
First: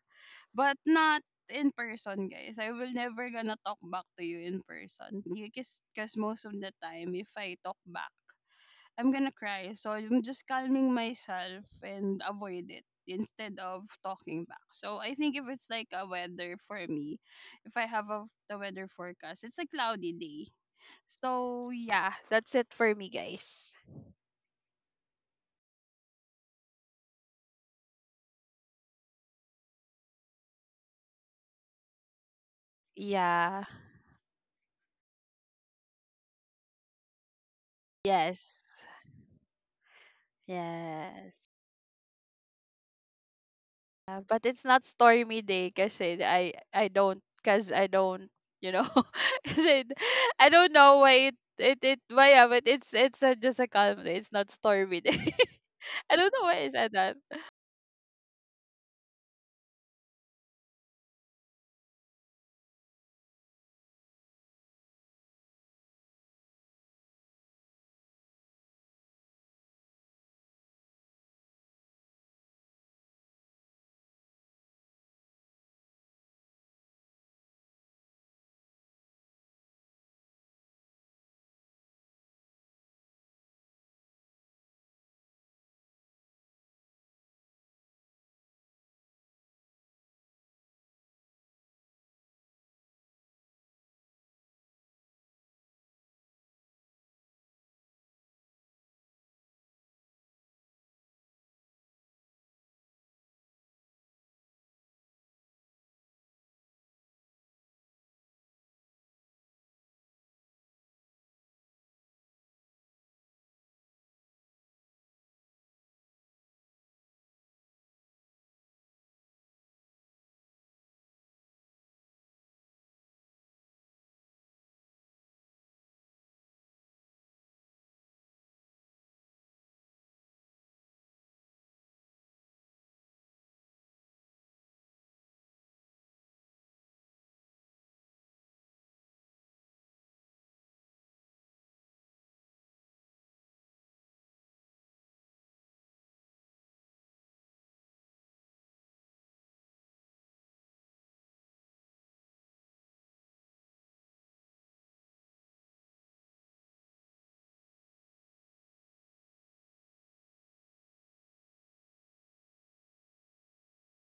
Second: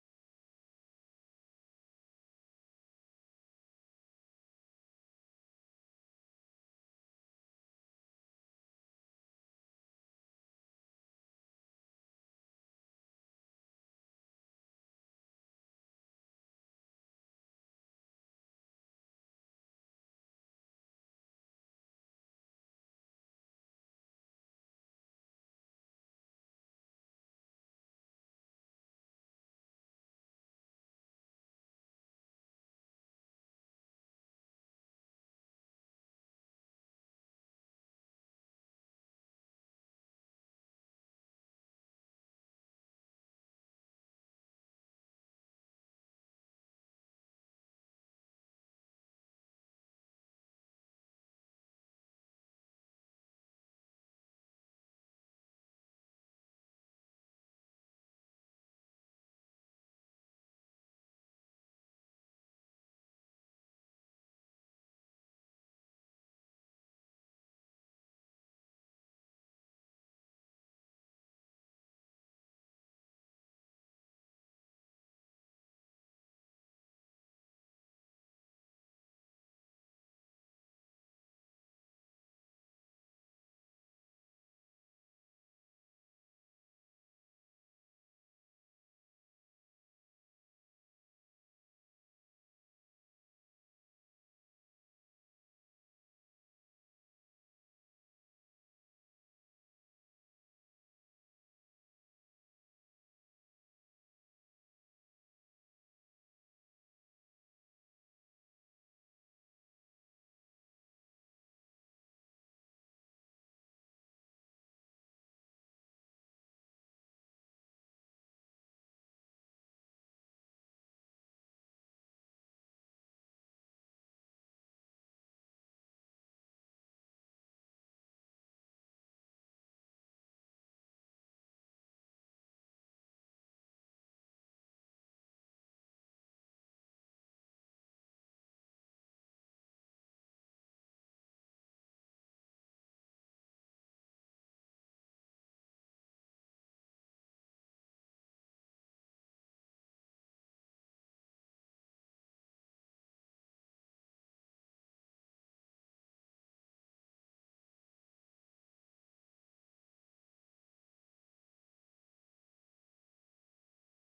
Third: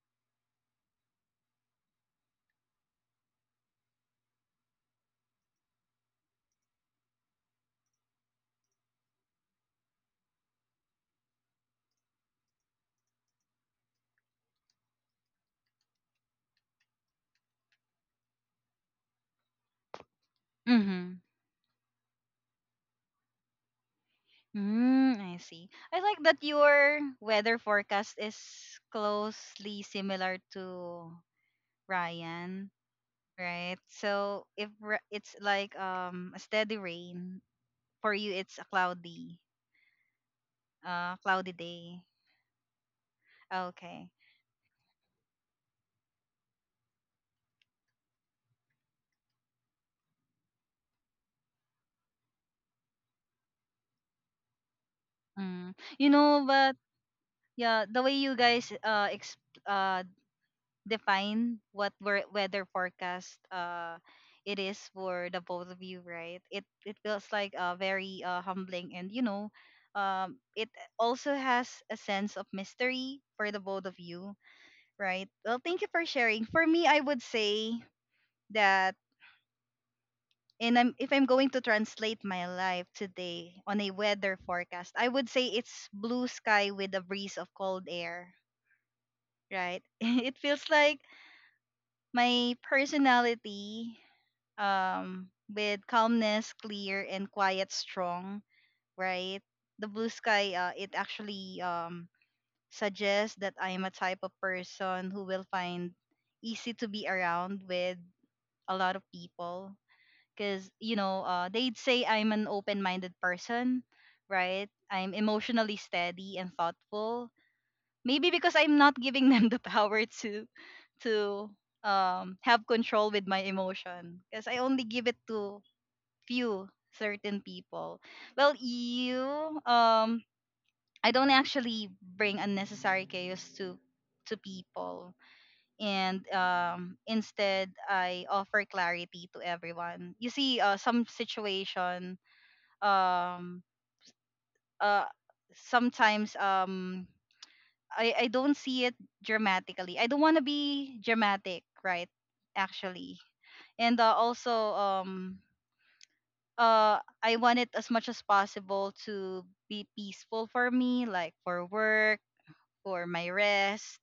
Speaker 2: but not in person, guys. I will never gonna talk back to you in person. Because cause most of the time, if I talk back, I'm gonna cry. So I'm just calming myself and avoid it instead of talking back. So I think if it's like a weather for me, if I have the weather forecast, it's a cloudy day.
Speaker 1: Mhm.
Speaker 2: So yeah, that's it for me, guys.
Speaker 1: Mm, I see. I like that your weather forecast is closely similar to Ryan,
Speaker 2: Yeah.
Speaker 1: right? So if, it's like a steady rain for you, it's
Speaker 2: Yes.
Speaker 1: a cloudy, uh,
Speaker 2: Yes.
Speaker 1: cloudy day. Okay.
Speaker 2: Yeah, but it's not stormy day, kasi I don't, cause I don't, you know kasi I don't know why it it, it why, yeah, but it's just a calm day. It's not stormy day.
Speaker 1: Mm. You
Speaker 2: I don't
Speaker 1: know,
Speaker 2: know why I
Speaker 1: but
Speaker 2: said that.
Speaker 1: yeah, the way you guys uh define what, weather forecast, it is for the both of you, right? It feels like very humbling, and you know, it also has a sense of mystery for the both of you, right? Well, thank you for sharing. For me, I would say that, if I'm going to translate my life today on a weather forecast, I would say it's blue sky with a breeze of cold air, right? it feels like my personality, with calmness, clear and quiet strong, right? The blue sky, it actually, suggests that I am a type of person who will find easy to be around with a lot of people, because you know, they'd say I'm an open-minded person, right? I'm emotionally steady and thoughtful, maybe because I'm not giving them the power to, have control with my emotion, because I only give it to few certain people. Well, you um I don't actually bring unnecessary chaos to people, and instead I offer clarity to everyone. You see, some situation, um uh sometimes, I don't see it dramatically. I don't want to be dramatic, right? Actually. And also, I want it as much as possible to be peaceful for me, like for work, for my rest,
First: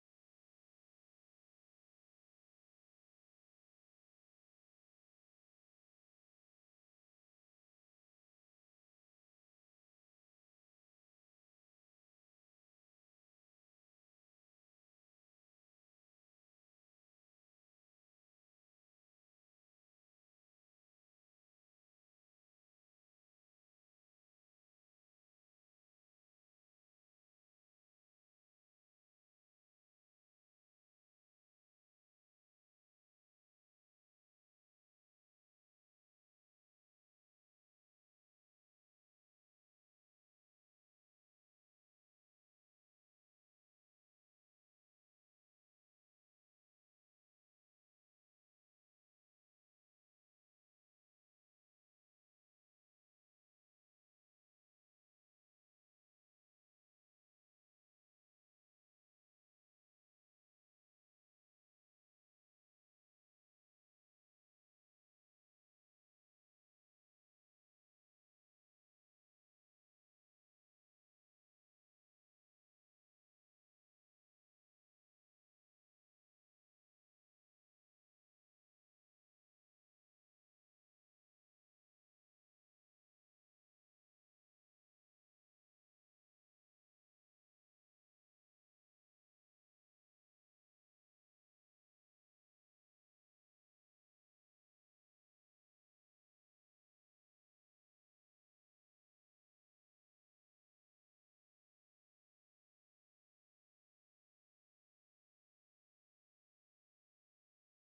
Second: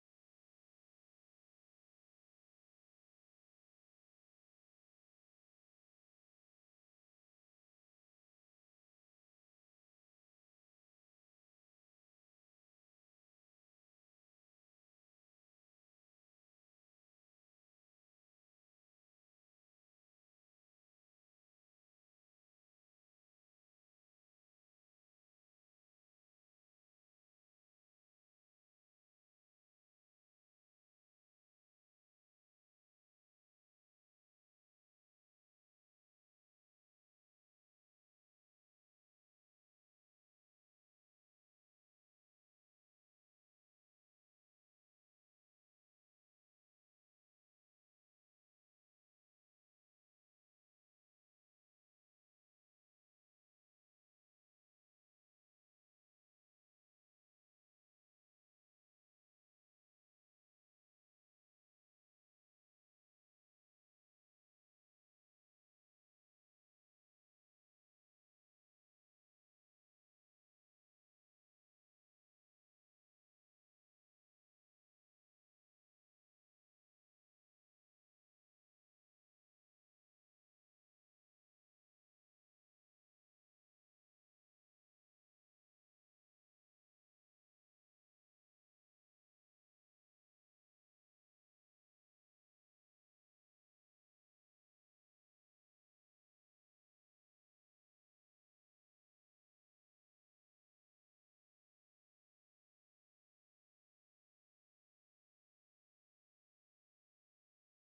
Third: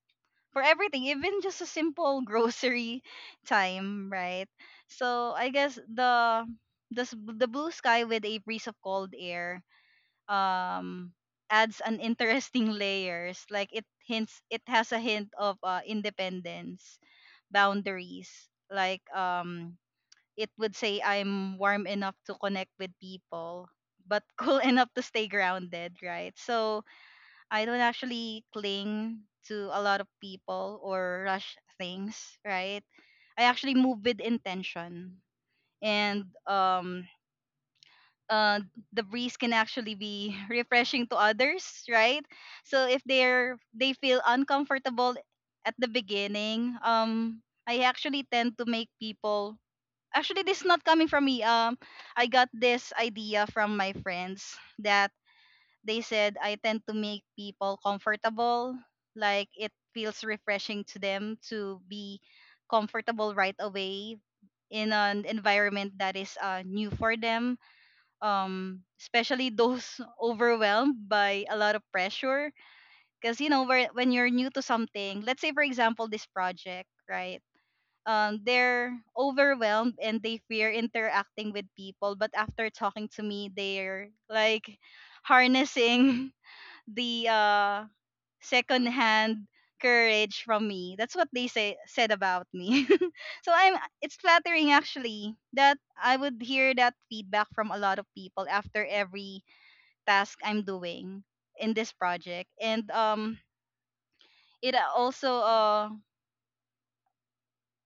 Speaker 1: for everything, even just a simple grocery time, right? So I guess, the blue sky with a breeze of cold air, um adds an interesting layers. Like it hints, it has a hint of, independence, boundaries, like, it would say I'm warm enough to connect with people, but cool enough to stay grounded, right? So I don't actually cling to a lot of people or rush things, right? I actually move with intention. And, uh the breeze can actually be refreshing to others, right? So if, they feel uncomfortable at the beginning, I actually tend to make people, actually this is not coming from me, I got this idea from my friends that they said I tend to make people comfortable, like it feels refreshing to them to be comfortable right away in an environment that is, new for them, especially those overwhelmed by a lot of pressure, because you know, when you're new to something, let's say for example this project, right? They're overwhelmed and they fear interacting with people. But after talking to me, they're like harnessing the, secondhand courage from me. That's what they say said about me. so, I'm it's flattering actually that I would hear that feedback from a lot of people after every task I'm doing in this project. And it, also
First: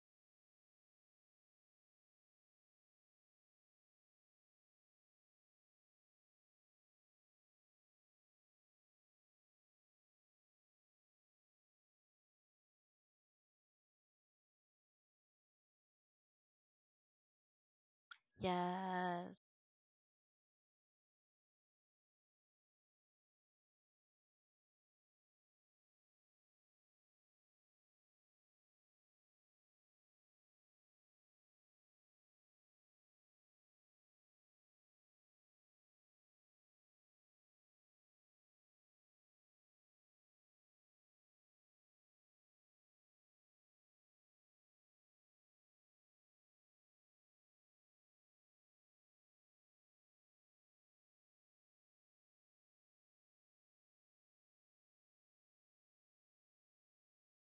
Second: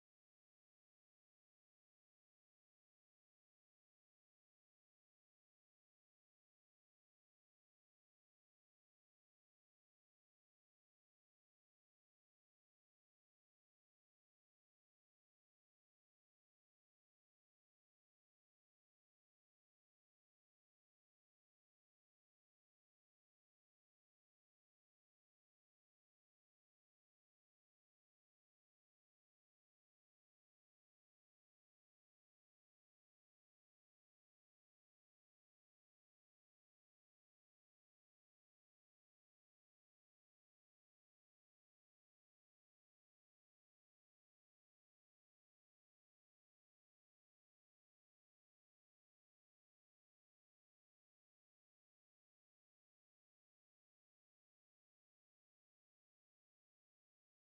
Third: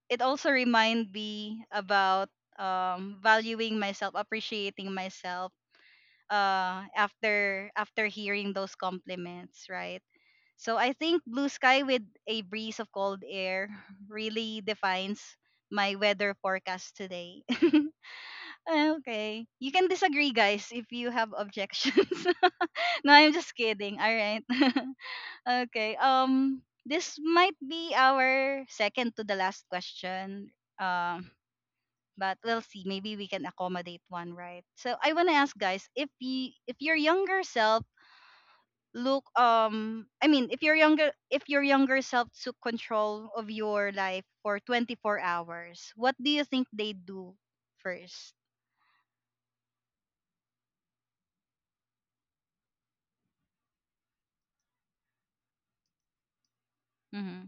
Speaker 1: it also remind me about, valuing myself, appreciating myself, after hearing those compliments, right? So I think blue sky with a breeze of cold air really defines my weather forecast today.
Speaker 2: Yes.
Speaker 1: okay, you can disagree, guys, if you have objections. no, I'm just kidding. All right. okay. This might be our second to the last question. But we'll see, maybe we can accommodate one, right? So I want to ask, guys, if your younger self look I mean, if your younger self took control of your life for 24 hours, what do you think they do 1st? Mm-hmm.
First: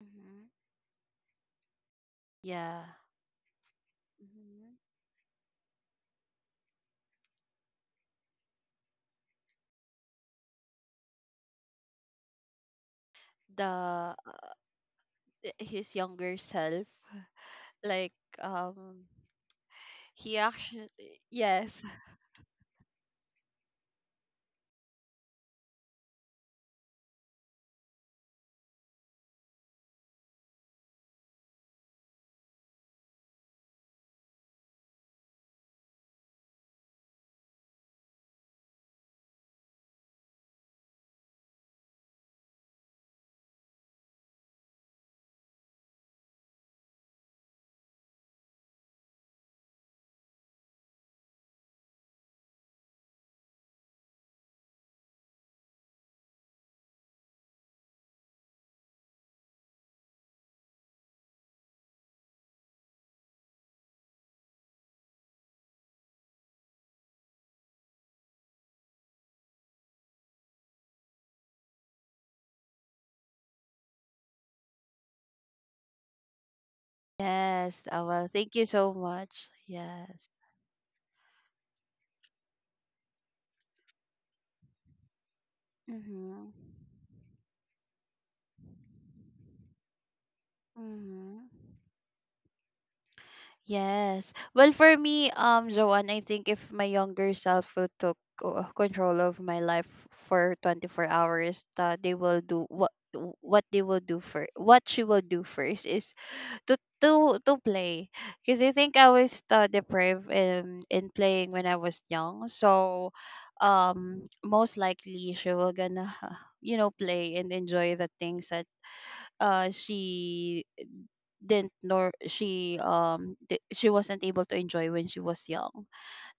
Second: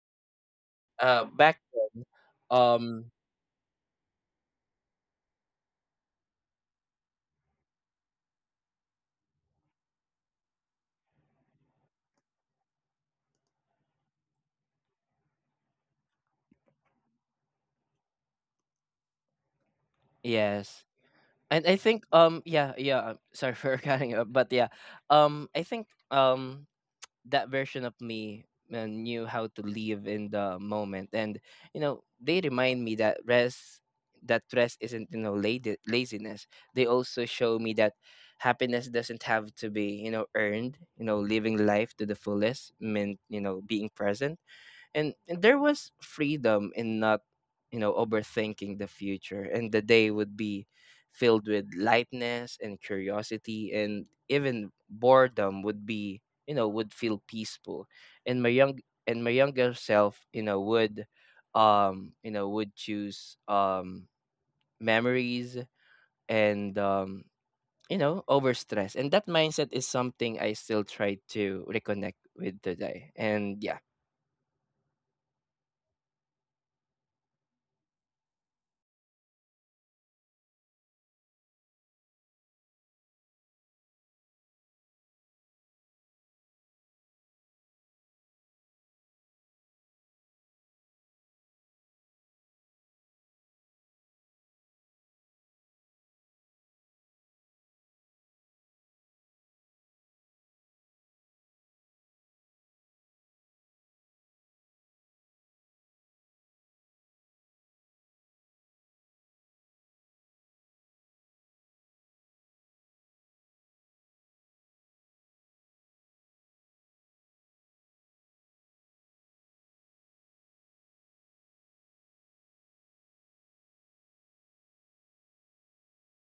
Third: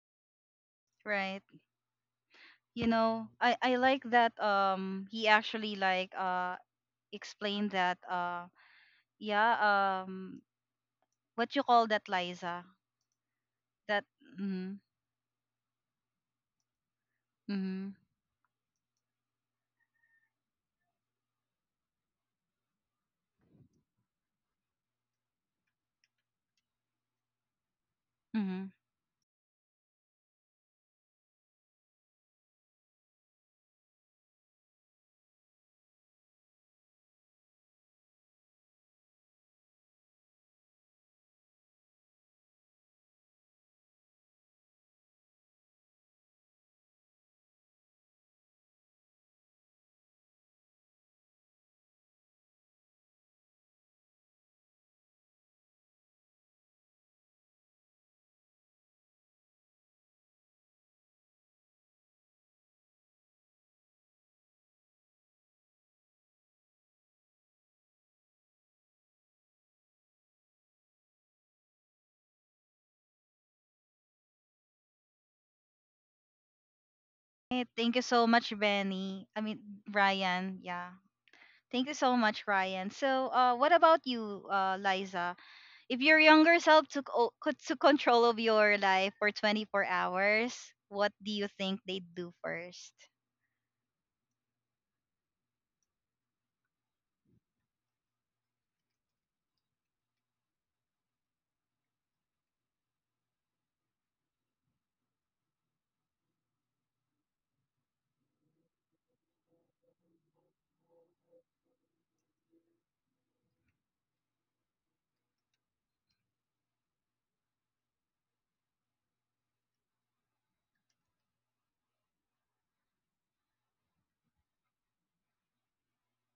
Speaker 2: Hmm.
Speaker 1: Right,
Speaker 3: Back.
Speaker 2: Yeah.
Speaker 1: you
Speaker 3: um
Speaker 1: know I like that,
Speaker 2: Hmm.
Speaker 1: he actually like, explained that, yeah, um what you call that, Liza,
Speaker 2: The
Speaker 1: that? Mm-hmm.
Speaker 2: his younger self,
Speaker 1: Mm-hmm.
Speaker 2: like, um, he
Speaker 3: yes.
Speaker 2: actually.
Speaker 3: And I
Speaker 2: Yes.
Speaker 3: think sorry for cutting up, but I think that version of me
Speaker 1: Mm-hmm.
Speaker 3: knew how to live in the moment. And they remind me that rest, that rest isn't lady, laziness. They also show me that happiness doesn't have to be earned. Living life to the fullest meant being present. And there was freedom in not overthinking the future. And the day would be filled with lightness and curiosity, and even boredom would be, would feel peaceful. and my young and my younger self, would would choose memories. And over stress. And that mindset is something I still try to reconnect with today. And yeah.
Speaker 1: Hey,
Speaker 2: Yes.
Speaker 1: thank you
Speaker 2: Well,
Speaker 1: so
Speaker 2: thank
Speaker 1: much,
Speaker 2: you so
Speaker 1: Benny. I
Speaker 2: much.
Speaker 1: mean,
Speaker 2: Yes.
Speaker 1: Ryan. Yeah. Thank you so much, Ryan. So, what about you, Liza? If your
Speaker 2: Mhm.
Speaker 1: younger self took control of your life for 24 hours, what do
Speaker 2: Mhm.
Speaker 1: you think they'd do first?
Speaker 2: Yes. Well, for me, Joanne, I think if my younger self would took, control of my life for 24 hours, they will do what they will do for what she will do first is to play, because I think I was deprived in playing when I was young. So, most likely she will gonna play and enjoy the things that she didn't, nor she, she wasn't able to enjoy when she was young.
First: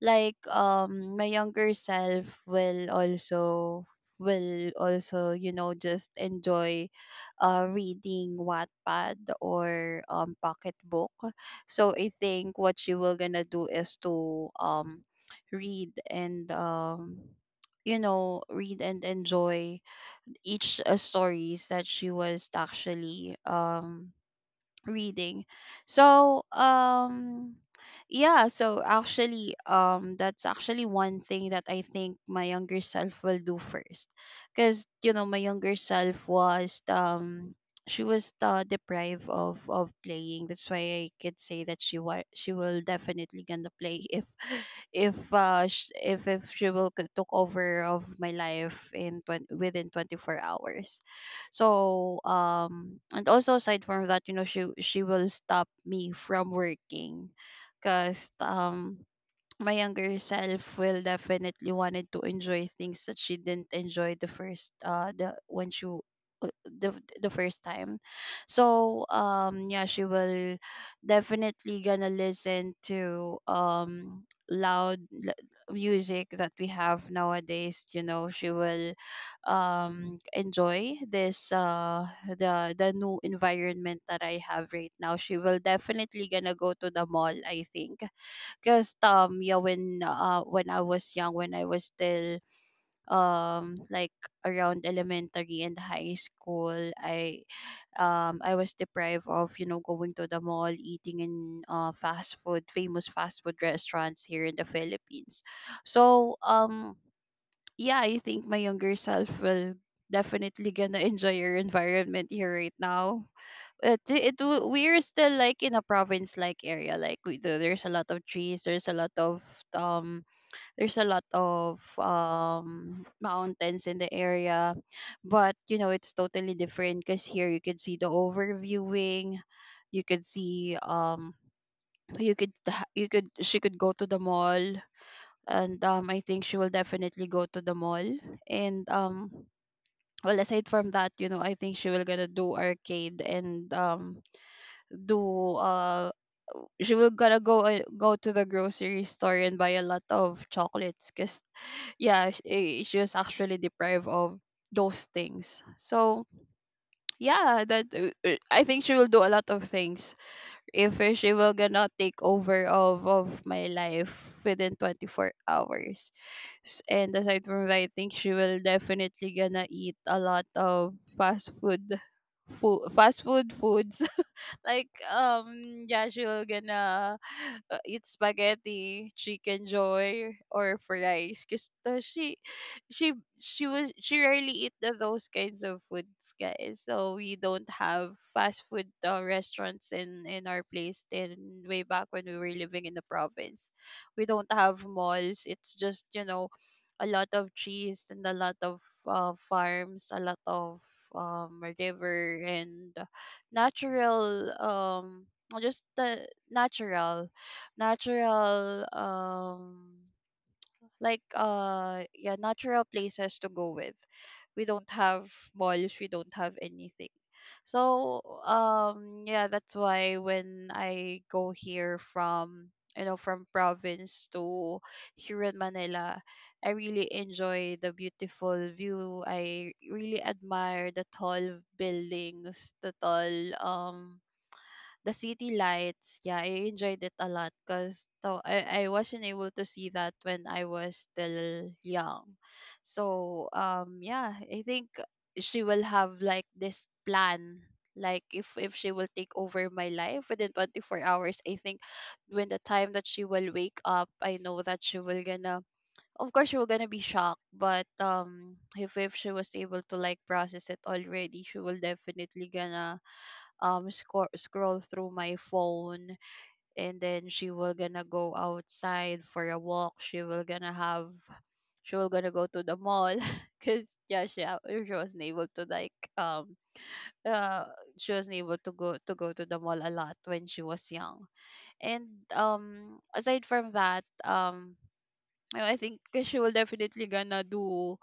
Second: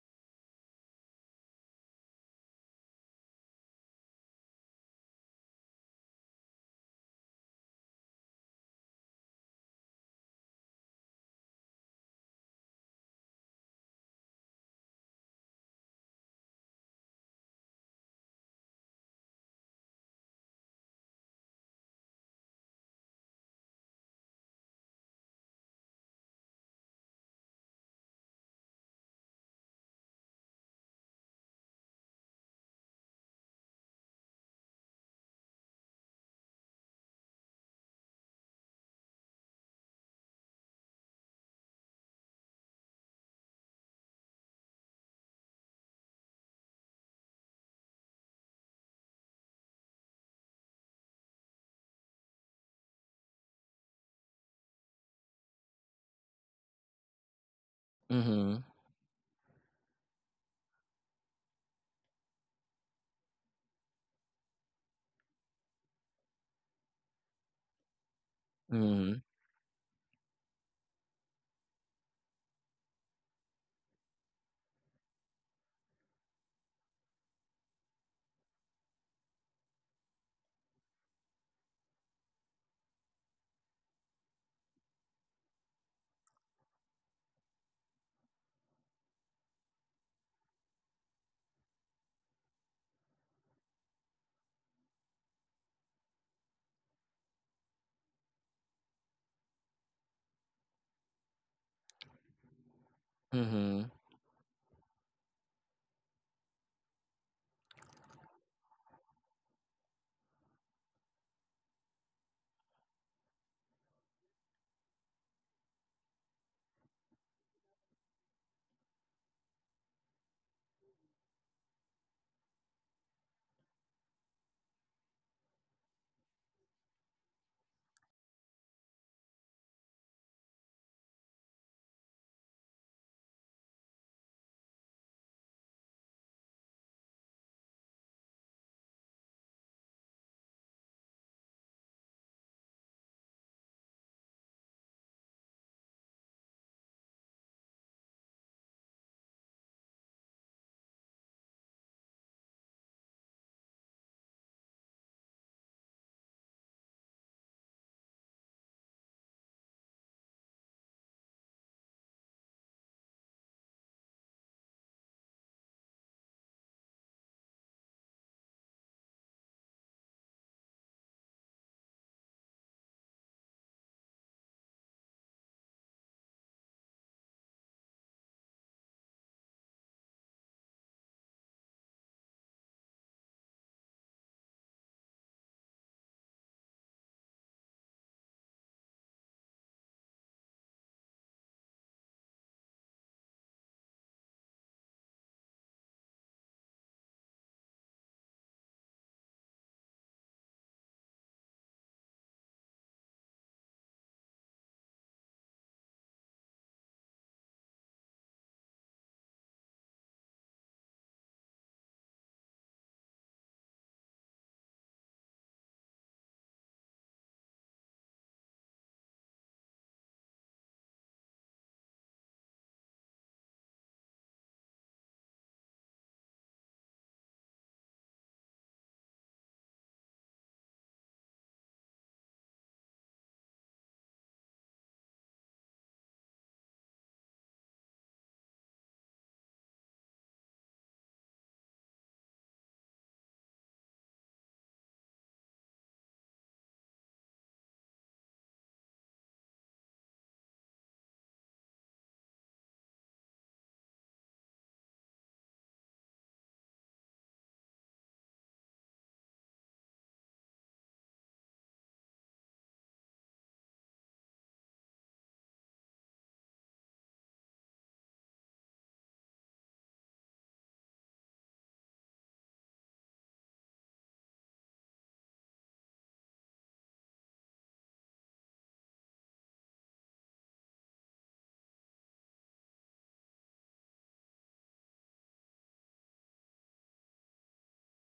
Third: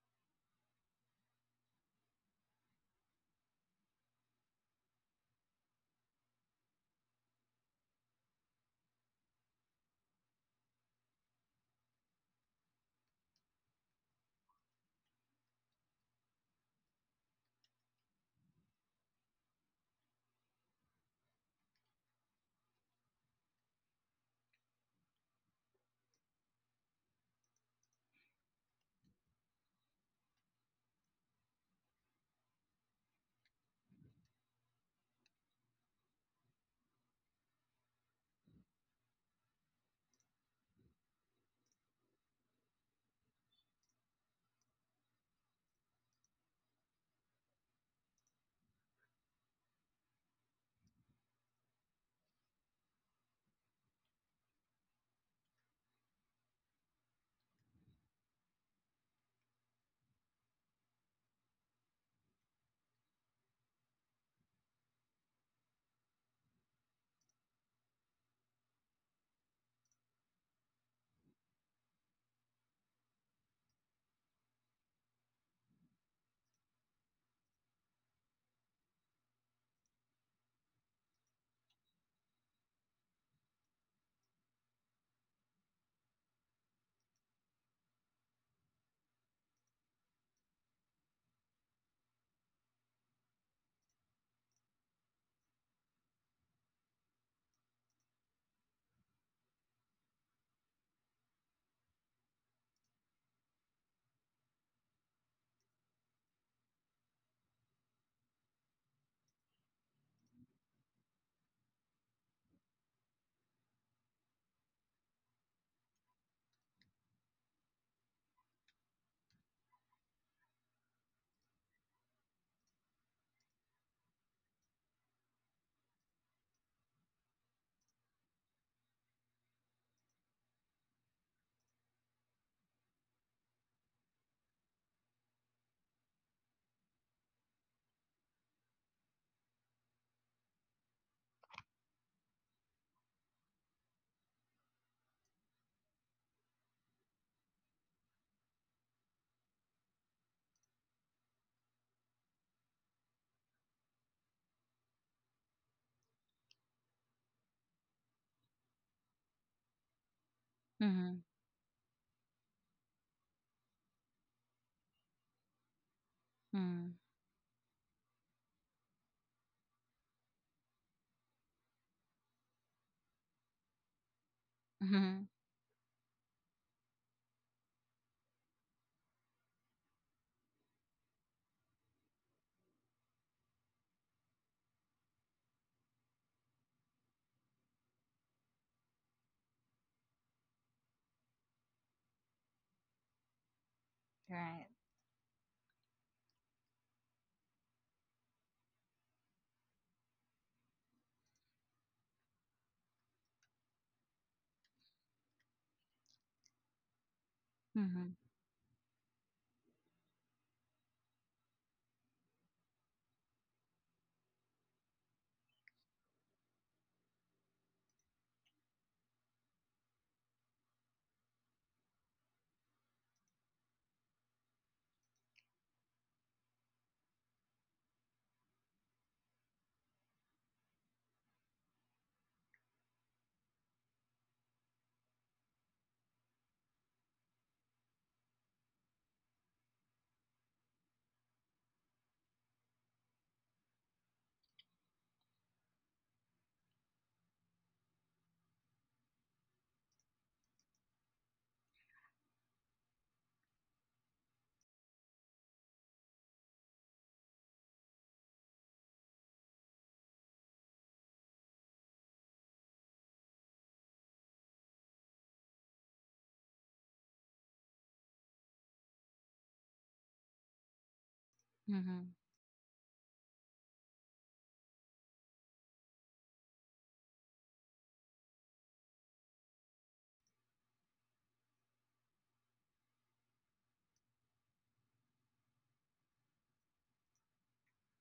Speaker 2: Like, my younger self will also, just enjoy reading Wattpad, or pocket book. So I think what she will gonna do is to read and um read and enjoy each, stories that she was actually, reading. So, yeah, so actually, that's actually one thing that I think my younger self will do first, because, my younger self was she was, deprived of playing. That's why I could say that she will definitely gonna play if if sh- if she will, took over of my life, within 24 hours. So, and also aside from that, she will stop me from working, because,
Speaker 3: Mm-hmm.
Speaker 2: my younger self will definitely wanted to enjoy things that she didn't enjoy the when she w- uh, the the first time. So, yeah, she will definitely gonna listen to, loud, l- music that we have nowadays. You know she will, enjoy this, the new environment that I have right now. She will definitely gonna go to the mall, I think. Cause, yeah, when, I was young, when I was still, like, around elementary and high school, I was deprived of, going to the mall, eating in, fast food famous fast food
Speaker 3: Mhm.
Speaker 2: restaurants here in the Philippines. So, yeah, I think my younger self will definitely gonna enjoy your environment here right now. It w- we're still like in a province like area, like we do, there's a lot of trees, there's a lot of, um mountains in the area. But it's totally different, because here you can see the overviewing, you could see, you could ha- you could she could go to the mall. And, I think she will definitely go to the mall. And, well, aside from that, I think she will gonna do arcade, and, do she will gonna go to the grocery store and buy a lot of chocolates, because, yeah, she was actually deprived of those things. So, yeah, that, I think she will do a lot of things if,
Speaker 1: Mm-hmm.
Speaker 2: she will gonna take over of my life within 24 hours. And aside from that, I think she will definitely gonna eat a lot of fast food food, fast food foods, like,
Speaker 1: Mm-hmm.
Speaker 2: Joshua gonna, eat spaghetti, chicken joy, or fries. Cause, she, she rarely eat those kinds of foods, guys. So we don't have fast food, restaurants in our place. Then way back when we were living in the province, we don't
Speaker 1: Right.
Speaker 2: have malls. It's just, a lot of trees and a lot of, farms, a lot of, river, and natural, or just the natural
Speaker 1: Mm-hmm.
Speaker 2: natural, natural places to go with. We don't have malls, we don't have anything. So, yeah, that's why when I go here from you know from province to here in Manila, I really enjoy the beautiful view, I really admire the tall buildings, um the city lights. Yeah, I enjoyed it a lot, because so I wasn't able to see that when I was still young. So, yeah, I think she will have like this plan, like if she will take over my life within 24 hours. I think when the time that she will wake up, I know that she will gonna, of course, she will gonna be shocked. But, if she was able to like process it already, she will definitely gonna, scroll through my phone, and then she will gonna go outside for a walk, she will
Speaker 1: Mm-hmm.
Speaker 2: gonna go to the mall. Because, yeah, she wasn't able to, like, uh she wasn't able to go to the mall a lot when she was young. And, aside from that, I think she will definitely gonna do,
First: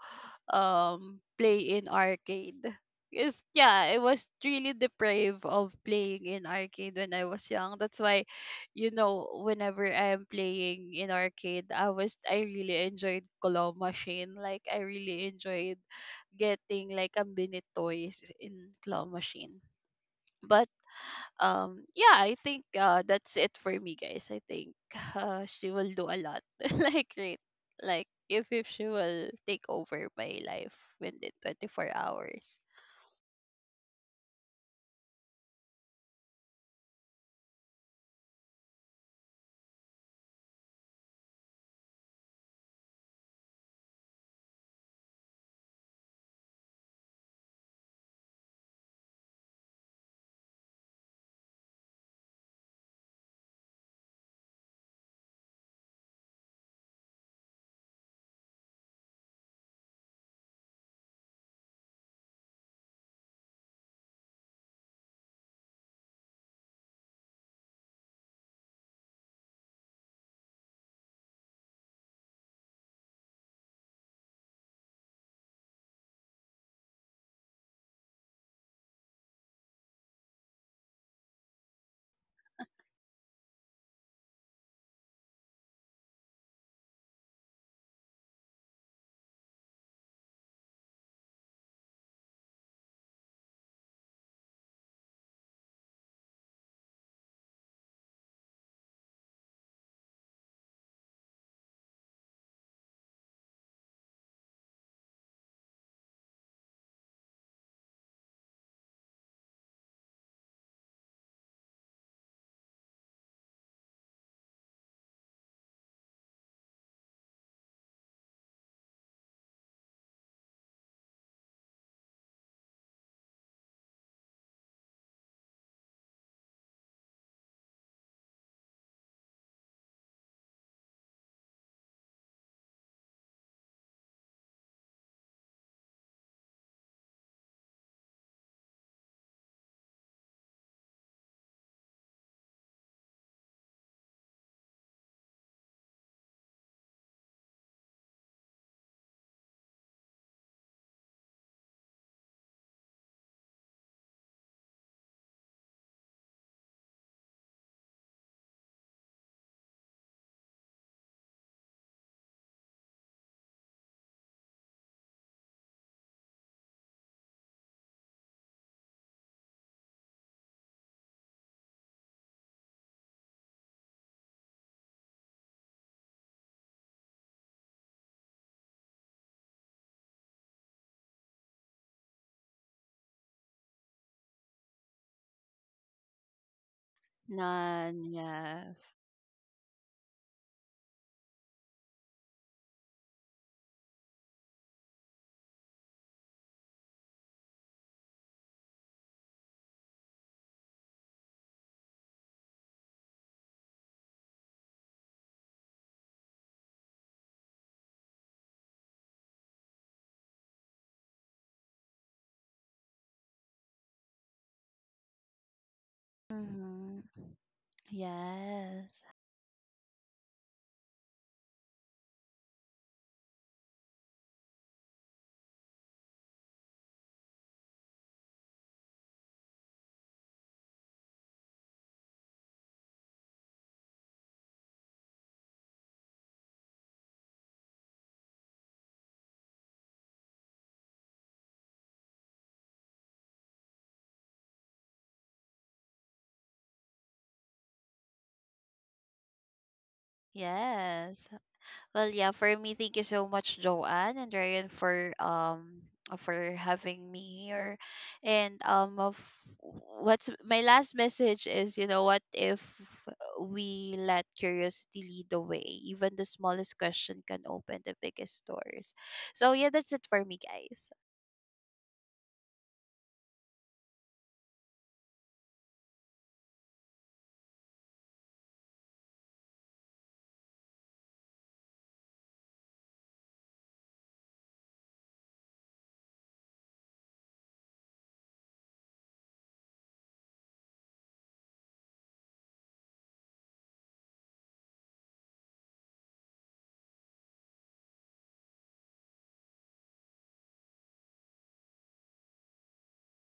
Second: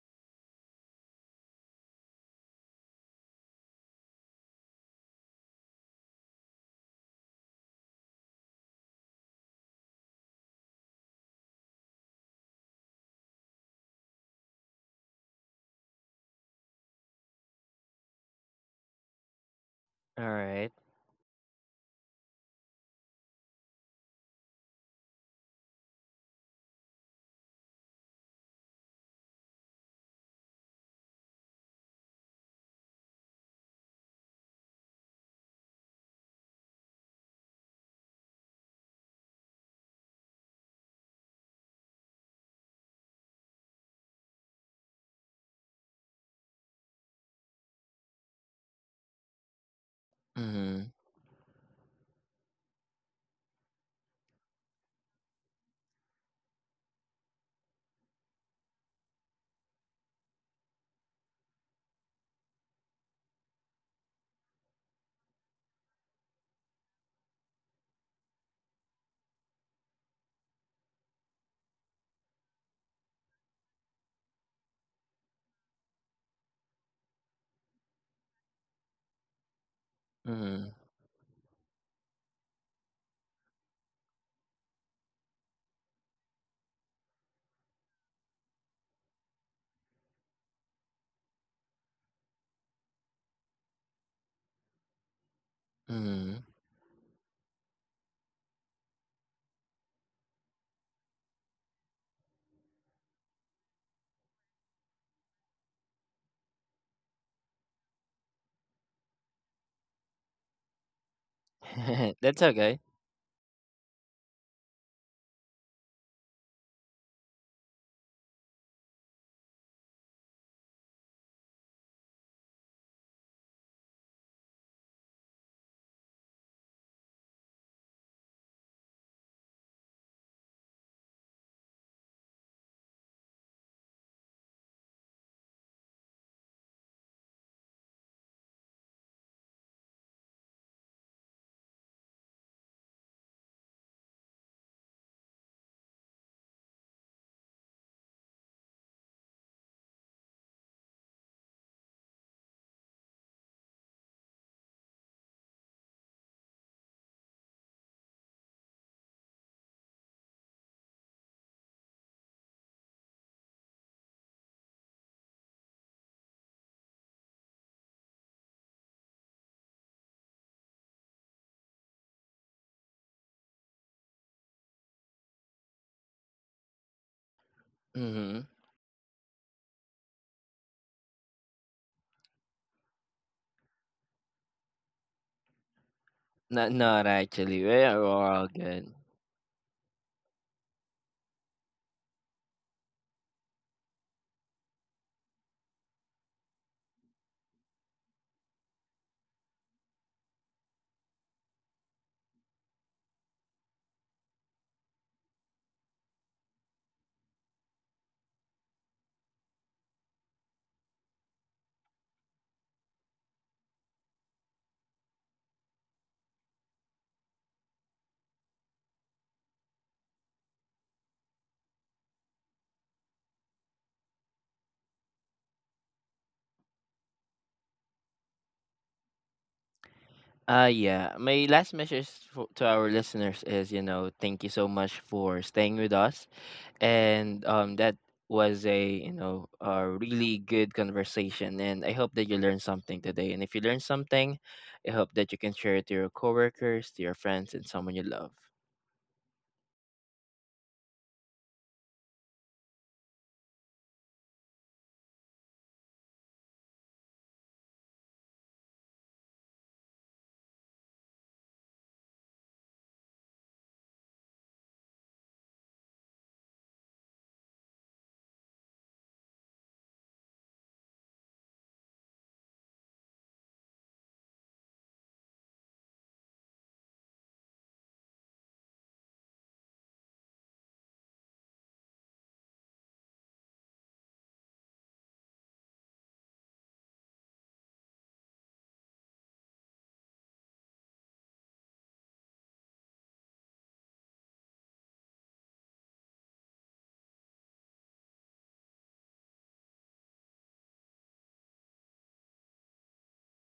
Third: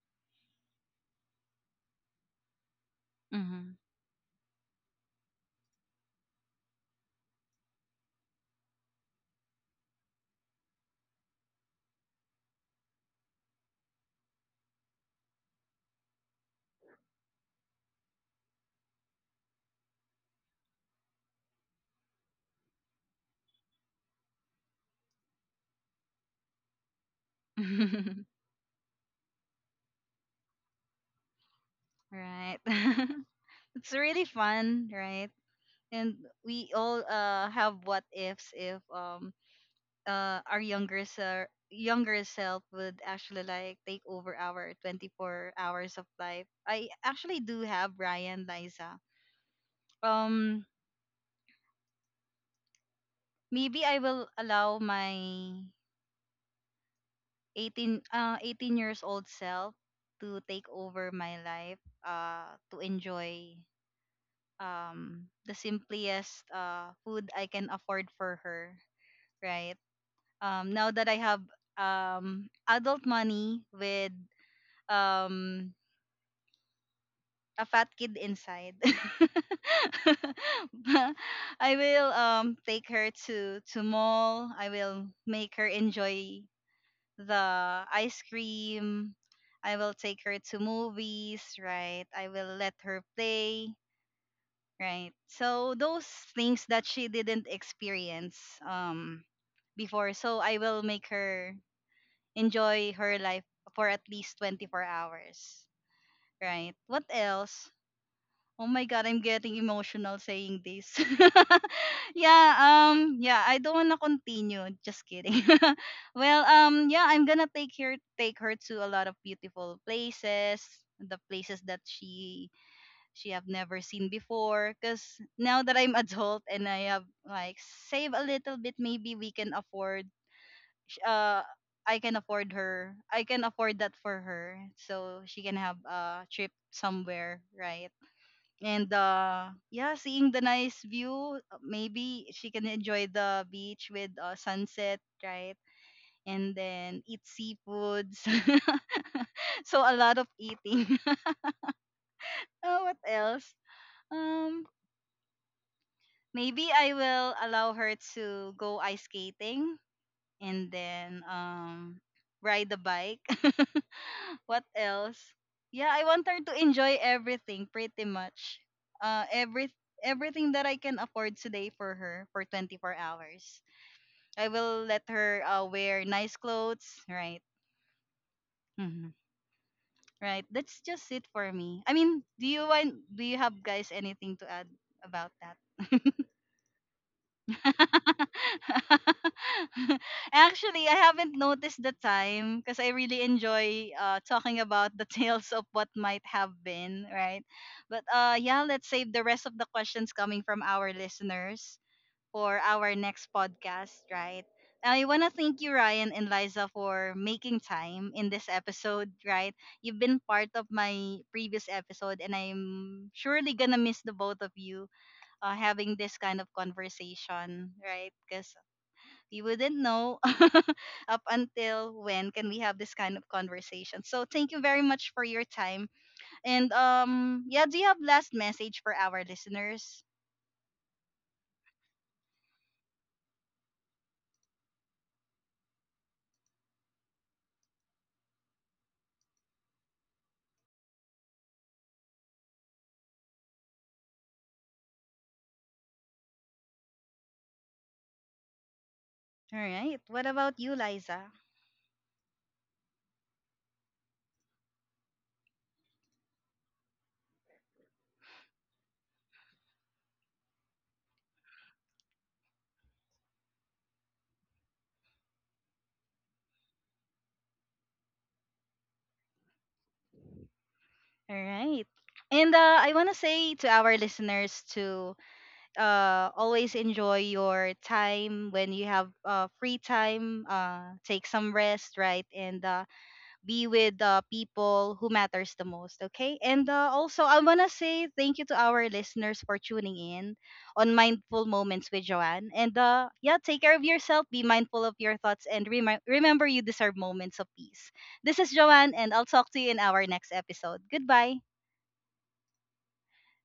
Speaker 2: play in arcade. Cause,
Speaker 1: Mm-hmm.
Speaker 2: yeah, I was really deprived of playing in arcade when I was young. That's why, whenever I am playing in arcade, I really enjoyed claw machine. Like I really enjoyed getting like a mini toys in claw machine. But,
Speaker 3: Alright.
Speaker 2: yeah, I think, that's it for me, guys. I think she will do a lot. Like great, like if she will take over my life within 24 hours.
Speaker 1: right. it's really fun, right? And we all have what ifs if, our younger, younger self would actually like take over our 24 hours of life. I actually do have Brian Liza. Um
Speaker 3: Mhm.
Speaker 1: maybe I will allow my 18 18 years old self to take over my life, to enjoy, the simplest food I can afford for her, right? Now that I have, um adult money with, um a fat kid inside.
Speaker 3: Mhm.
Speaker 1: I will, take her to mall. I will make her enjoy the ice cream. I will take her to movies, right? I will let her play, right? So those
Speaker 3: Mhm.
Speaker 1: things that she didn't experience, before. So I will make her enjoy her life for at least 24 hours, right? What else? Oh my god, I'm getting emotional saying this.
Speaker 3: That's
Speaker 1: yeah,
Speaker 3: okay.
Speaker 1: yeah, I don't want to continue. Just kidding. well, yeah, I'm going to take her to a lot of beautiful places, the places that she have never seen before, cuz now that I'm adult and I have like save a little bit, maybe we can afford, sh- uh I can afford her. I can afford that for her, so she can have a trip somewhere, right? And yeah, seeing the nice view, maybe she can enjoy the beach with, sunset, right? And then eat seafoods. so a lot of eating. oh, what else? um maybe I will allow her to go ice skating, and then, ride the bike. what else? Yeah, I want her to enjoy everything pretty much. Uh every everything that I can afford today for her for 24 hours. I will let her, wear nice clothes, right?
Speaker 3: Mhm.
Speaker 1: Hmm. Right. That's just it for me. I mean, do you have, guys, anything to add about that?
Speaker 3: Not not actually. We
Speaker 2: None.
Speaker 3: are all
Speaker 2: Yes.
Speaker 3: good.
Speaker 1: Actually, I haven't noticed the time because I really enjoy, talking about the tales of what might have been, right? But, yeah, let's save the rest of the questions coming from our listeners for our next podcast, right? I want to thank you, Ryan and Liza, for making time in this episode, right? You've been part of my previous episode, and I'm surely gonna miss the both of you, having this kind of
Speaker 2: Mm-hmm.
Speaker 1: conversation, right? Because
Speaker 2: Yes.
Speaker 1: you wouldn't know up until when can we have this kind of conversation. So thank you very much for your time. And yeah, do you have last message for our listeners?
Speaker 3: Yeah. My last message for, to our listeners is, you know, thank you so much for staying with us. And that was a, you know, a really good conversation, and I hope that you learned something today. And if you learned something, I hope that you can share it to your coworkers, to your friends, and someone you love.
Speaker 1: All right. What about you,
Speaker 2: Yes.
Speaker 1: Liza?
Speaker 2: Well, yeah, for me, thank you so much, Joanne and Ryan, for having me here. And, of what's my last message is, what if we let curiosity lead the way? Even the smallest question can open the biggest doors. So yeah, that's it for me, guys.
Speaker 1: All right. And, I want to say to our listeners to, always enjoy your time when you have, free time. Take some rest, right? And, be with the people who matters the most. Okay, and, also I want to say thank you to our listeners for tuning in on Mindful Moments with Joanne. And, yeah, take care of yourself, be mindful of your thoughts, and remember you deserve moments of peace. This is Joanne, and I'll talk to you in our next episode. Goodbye.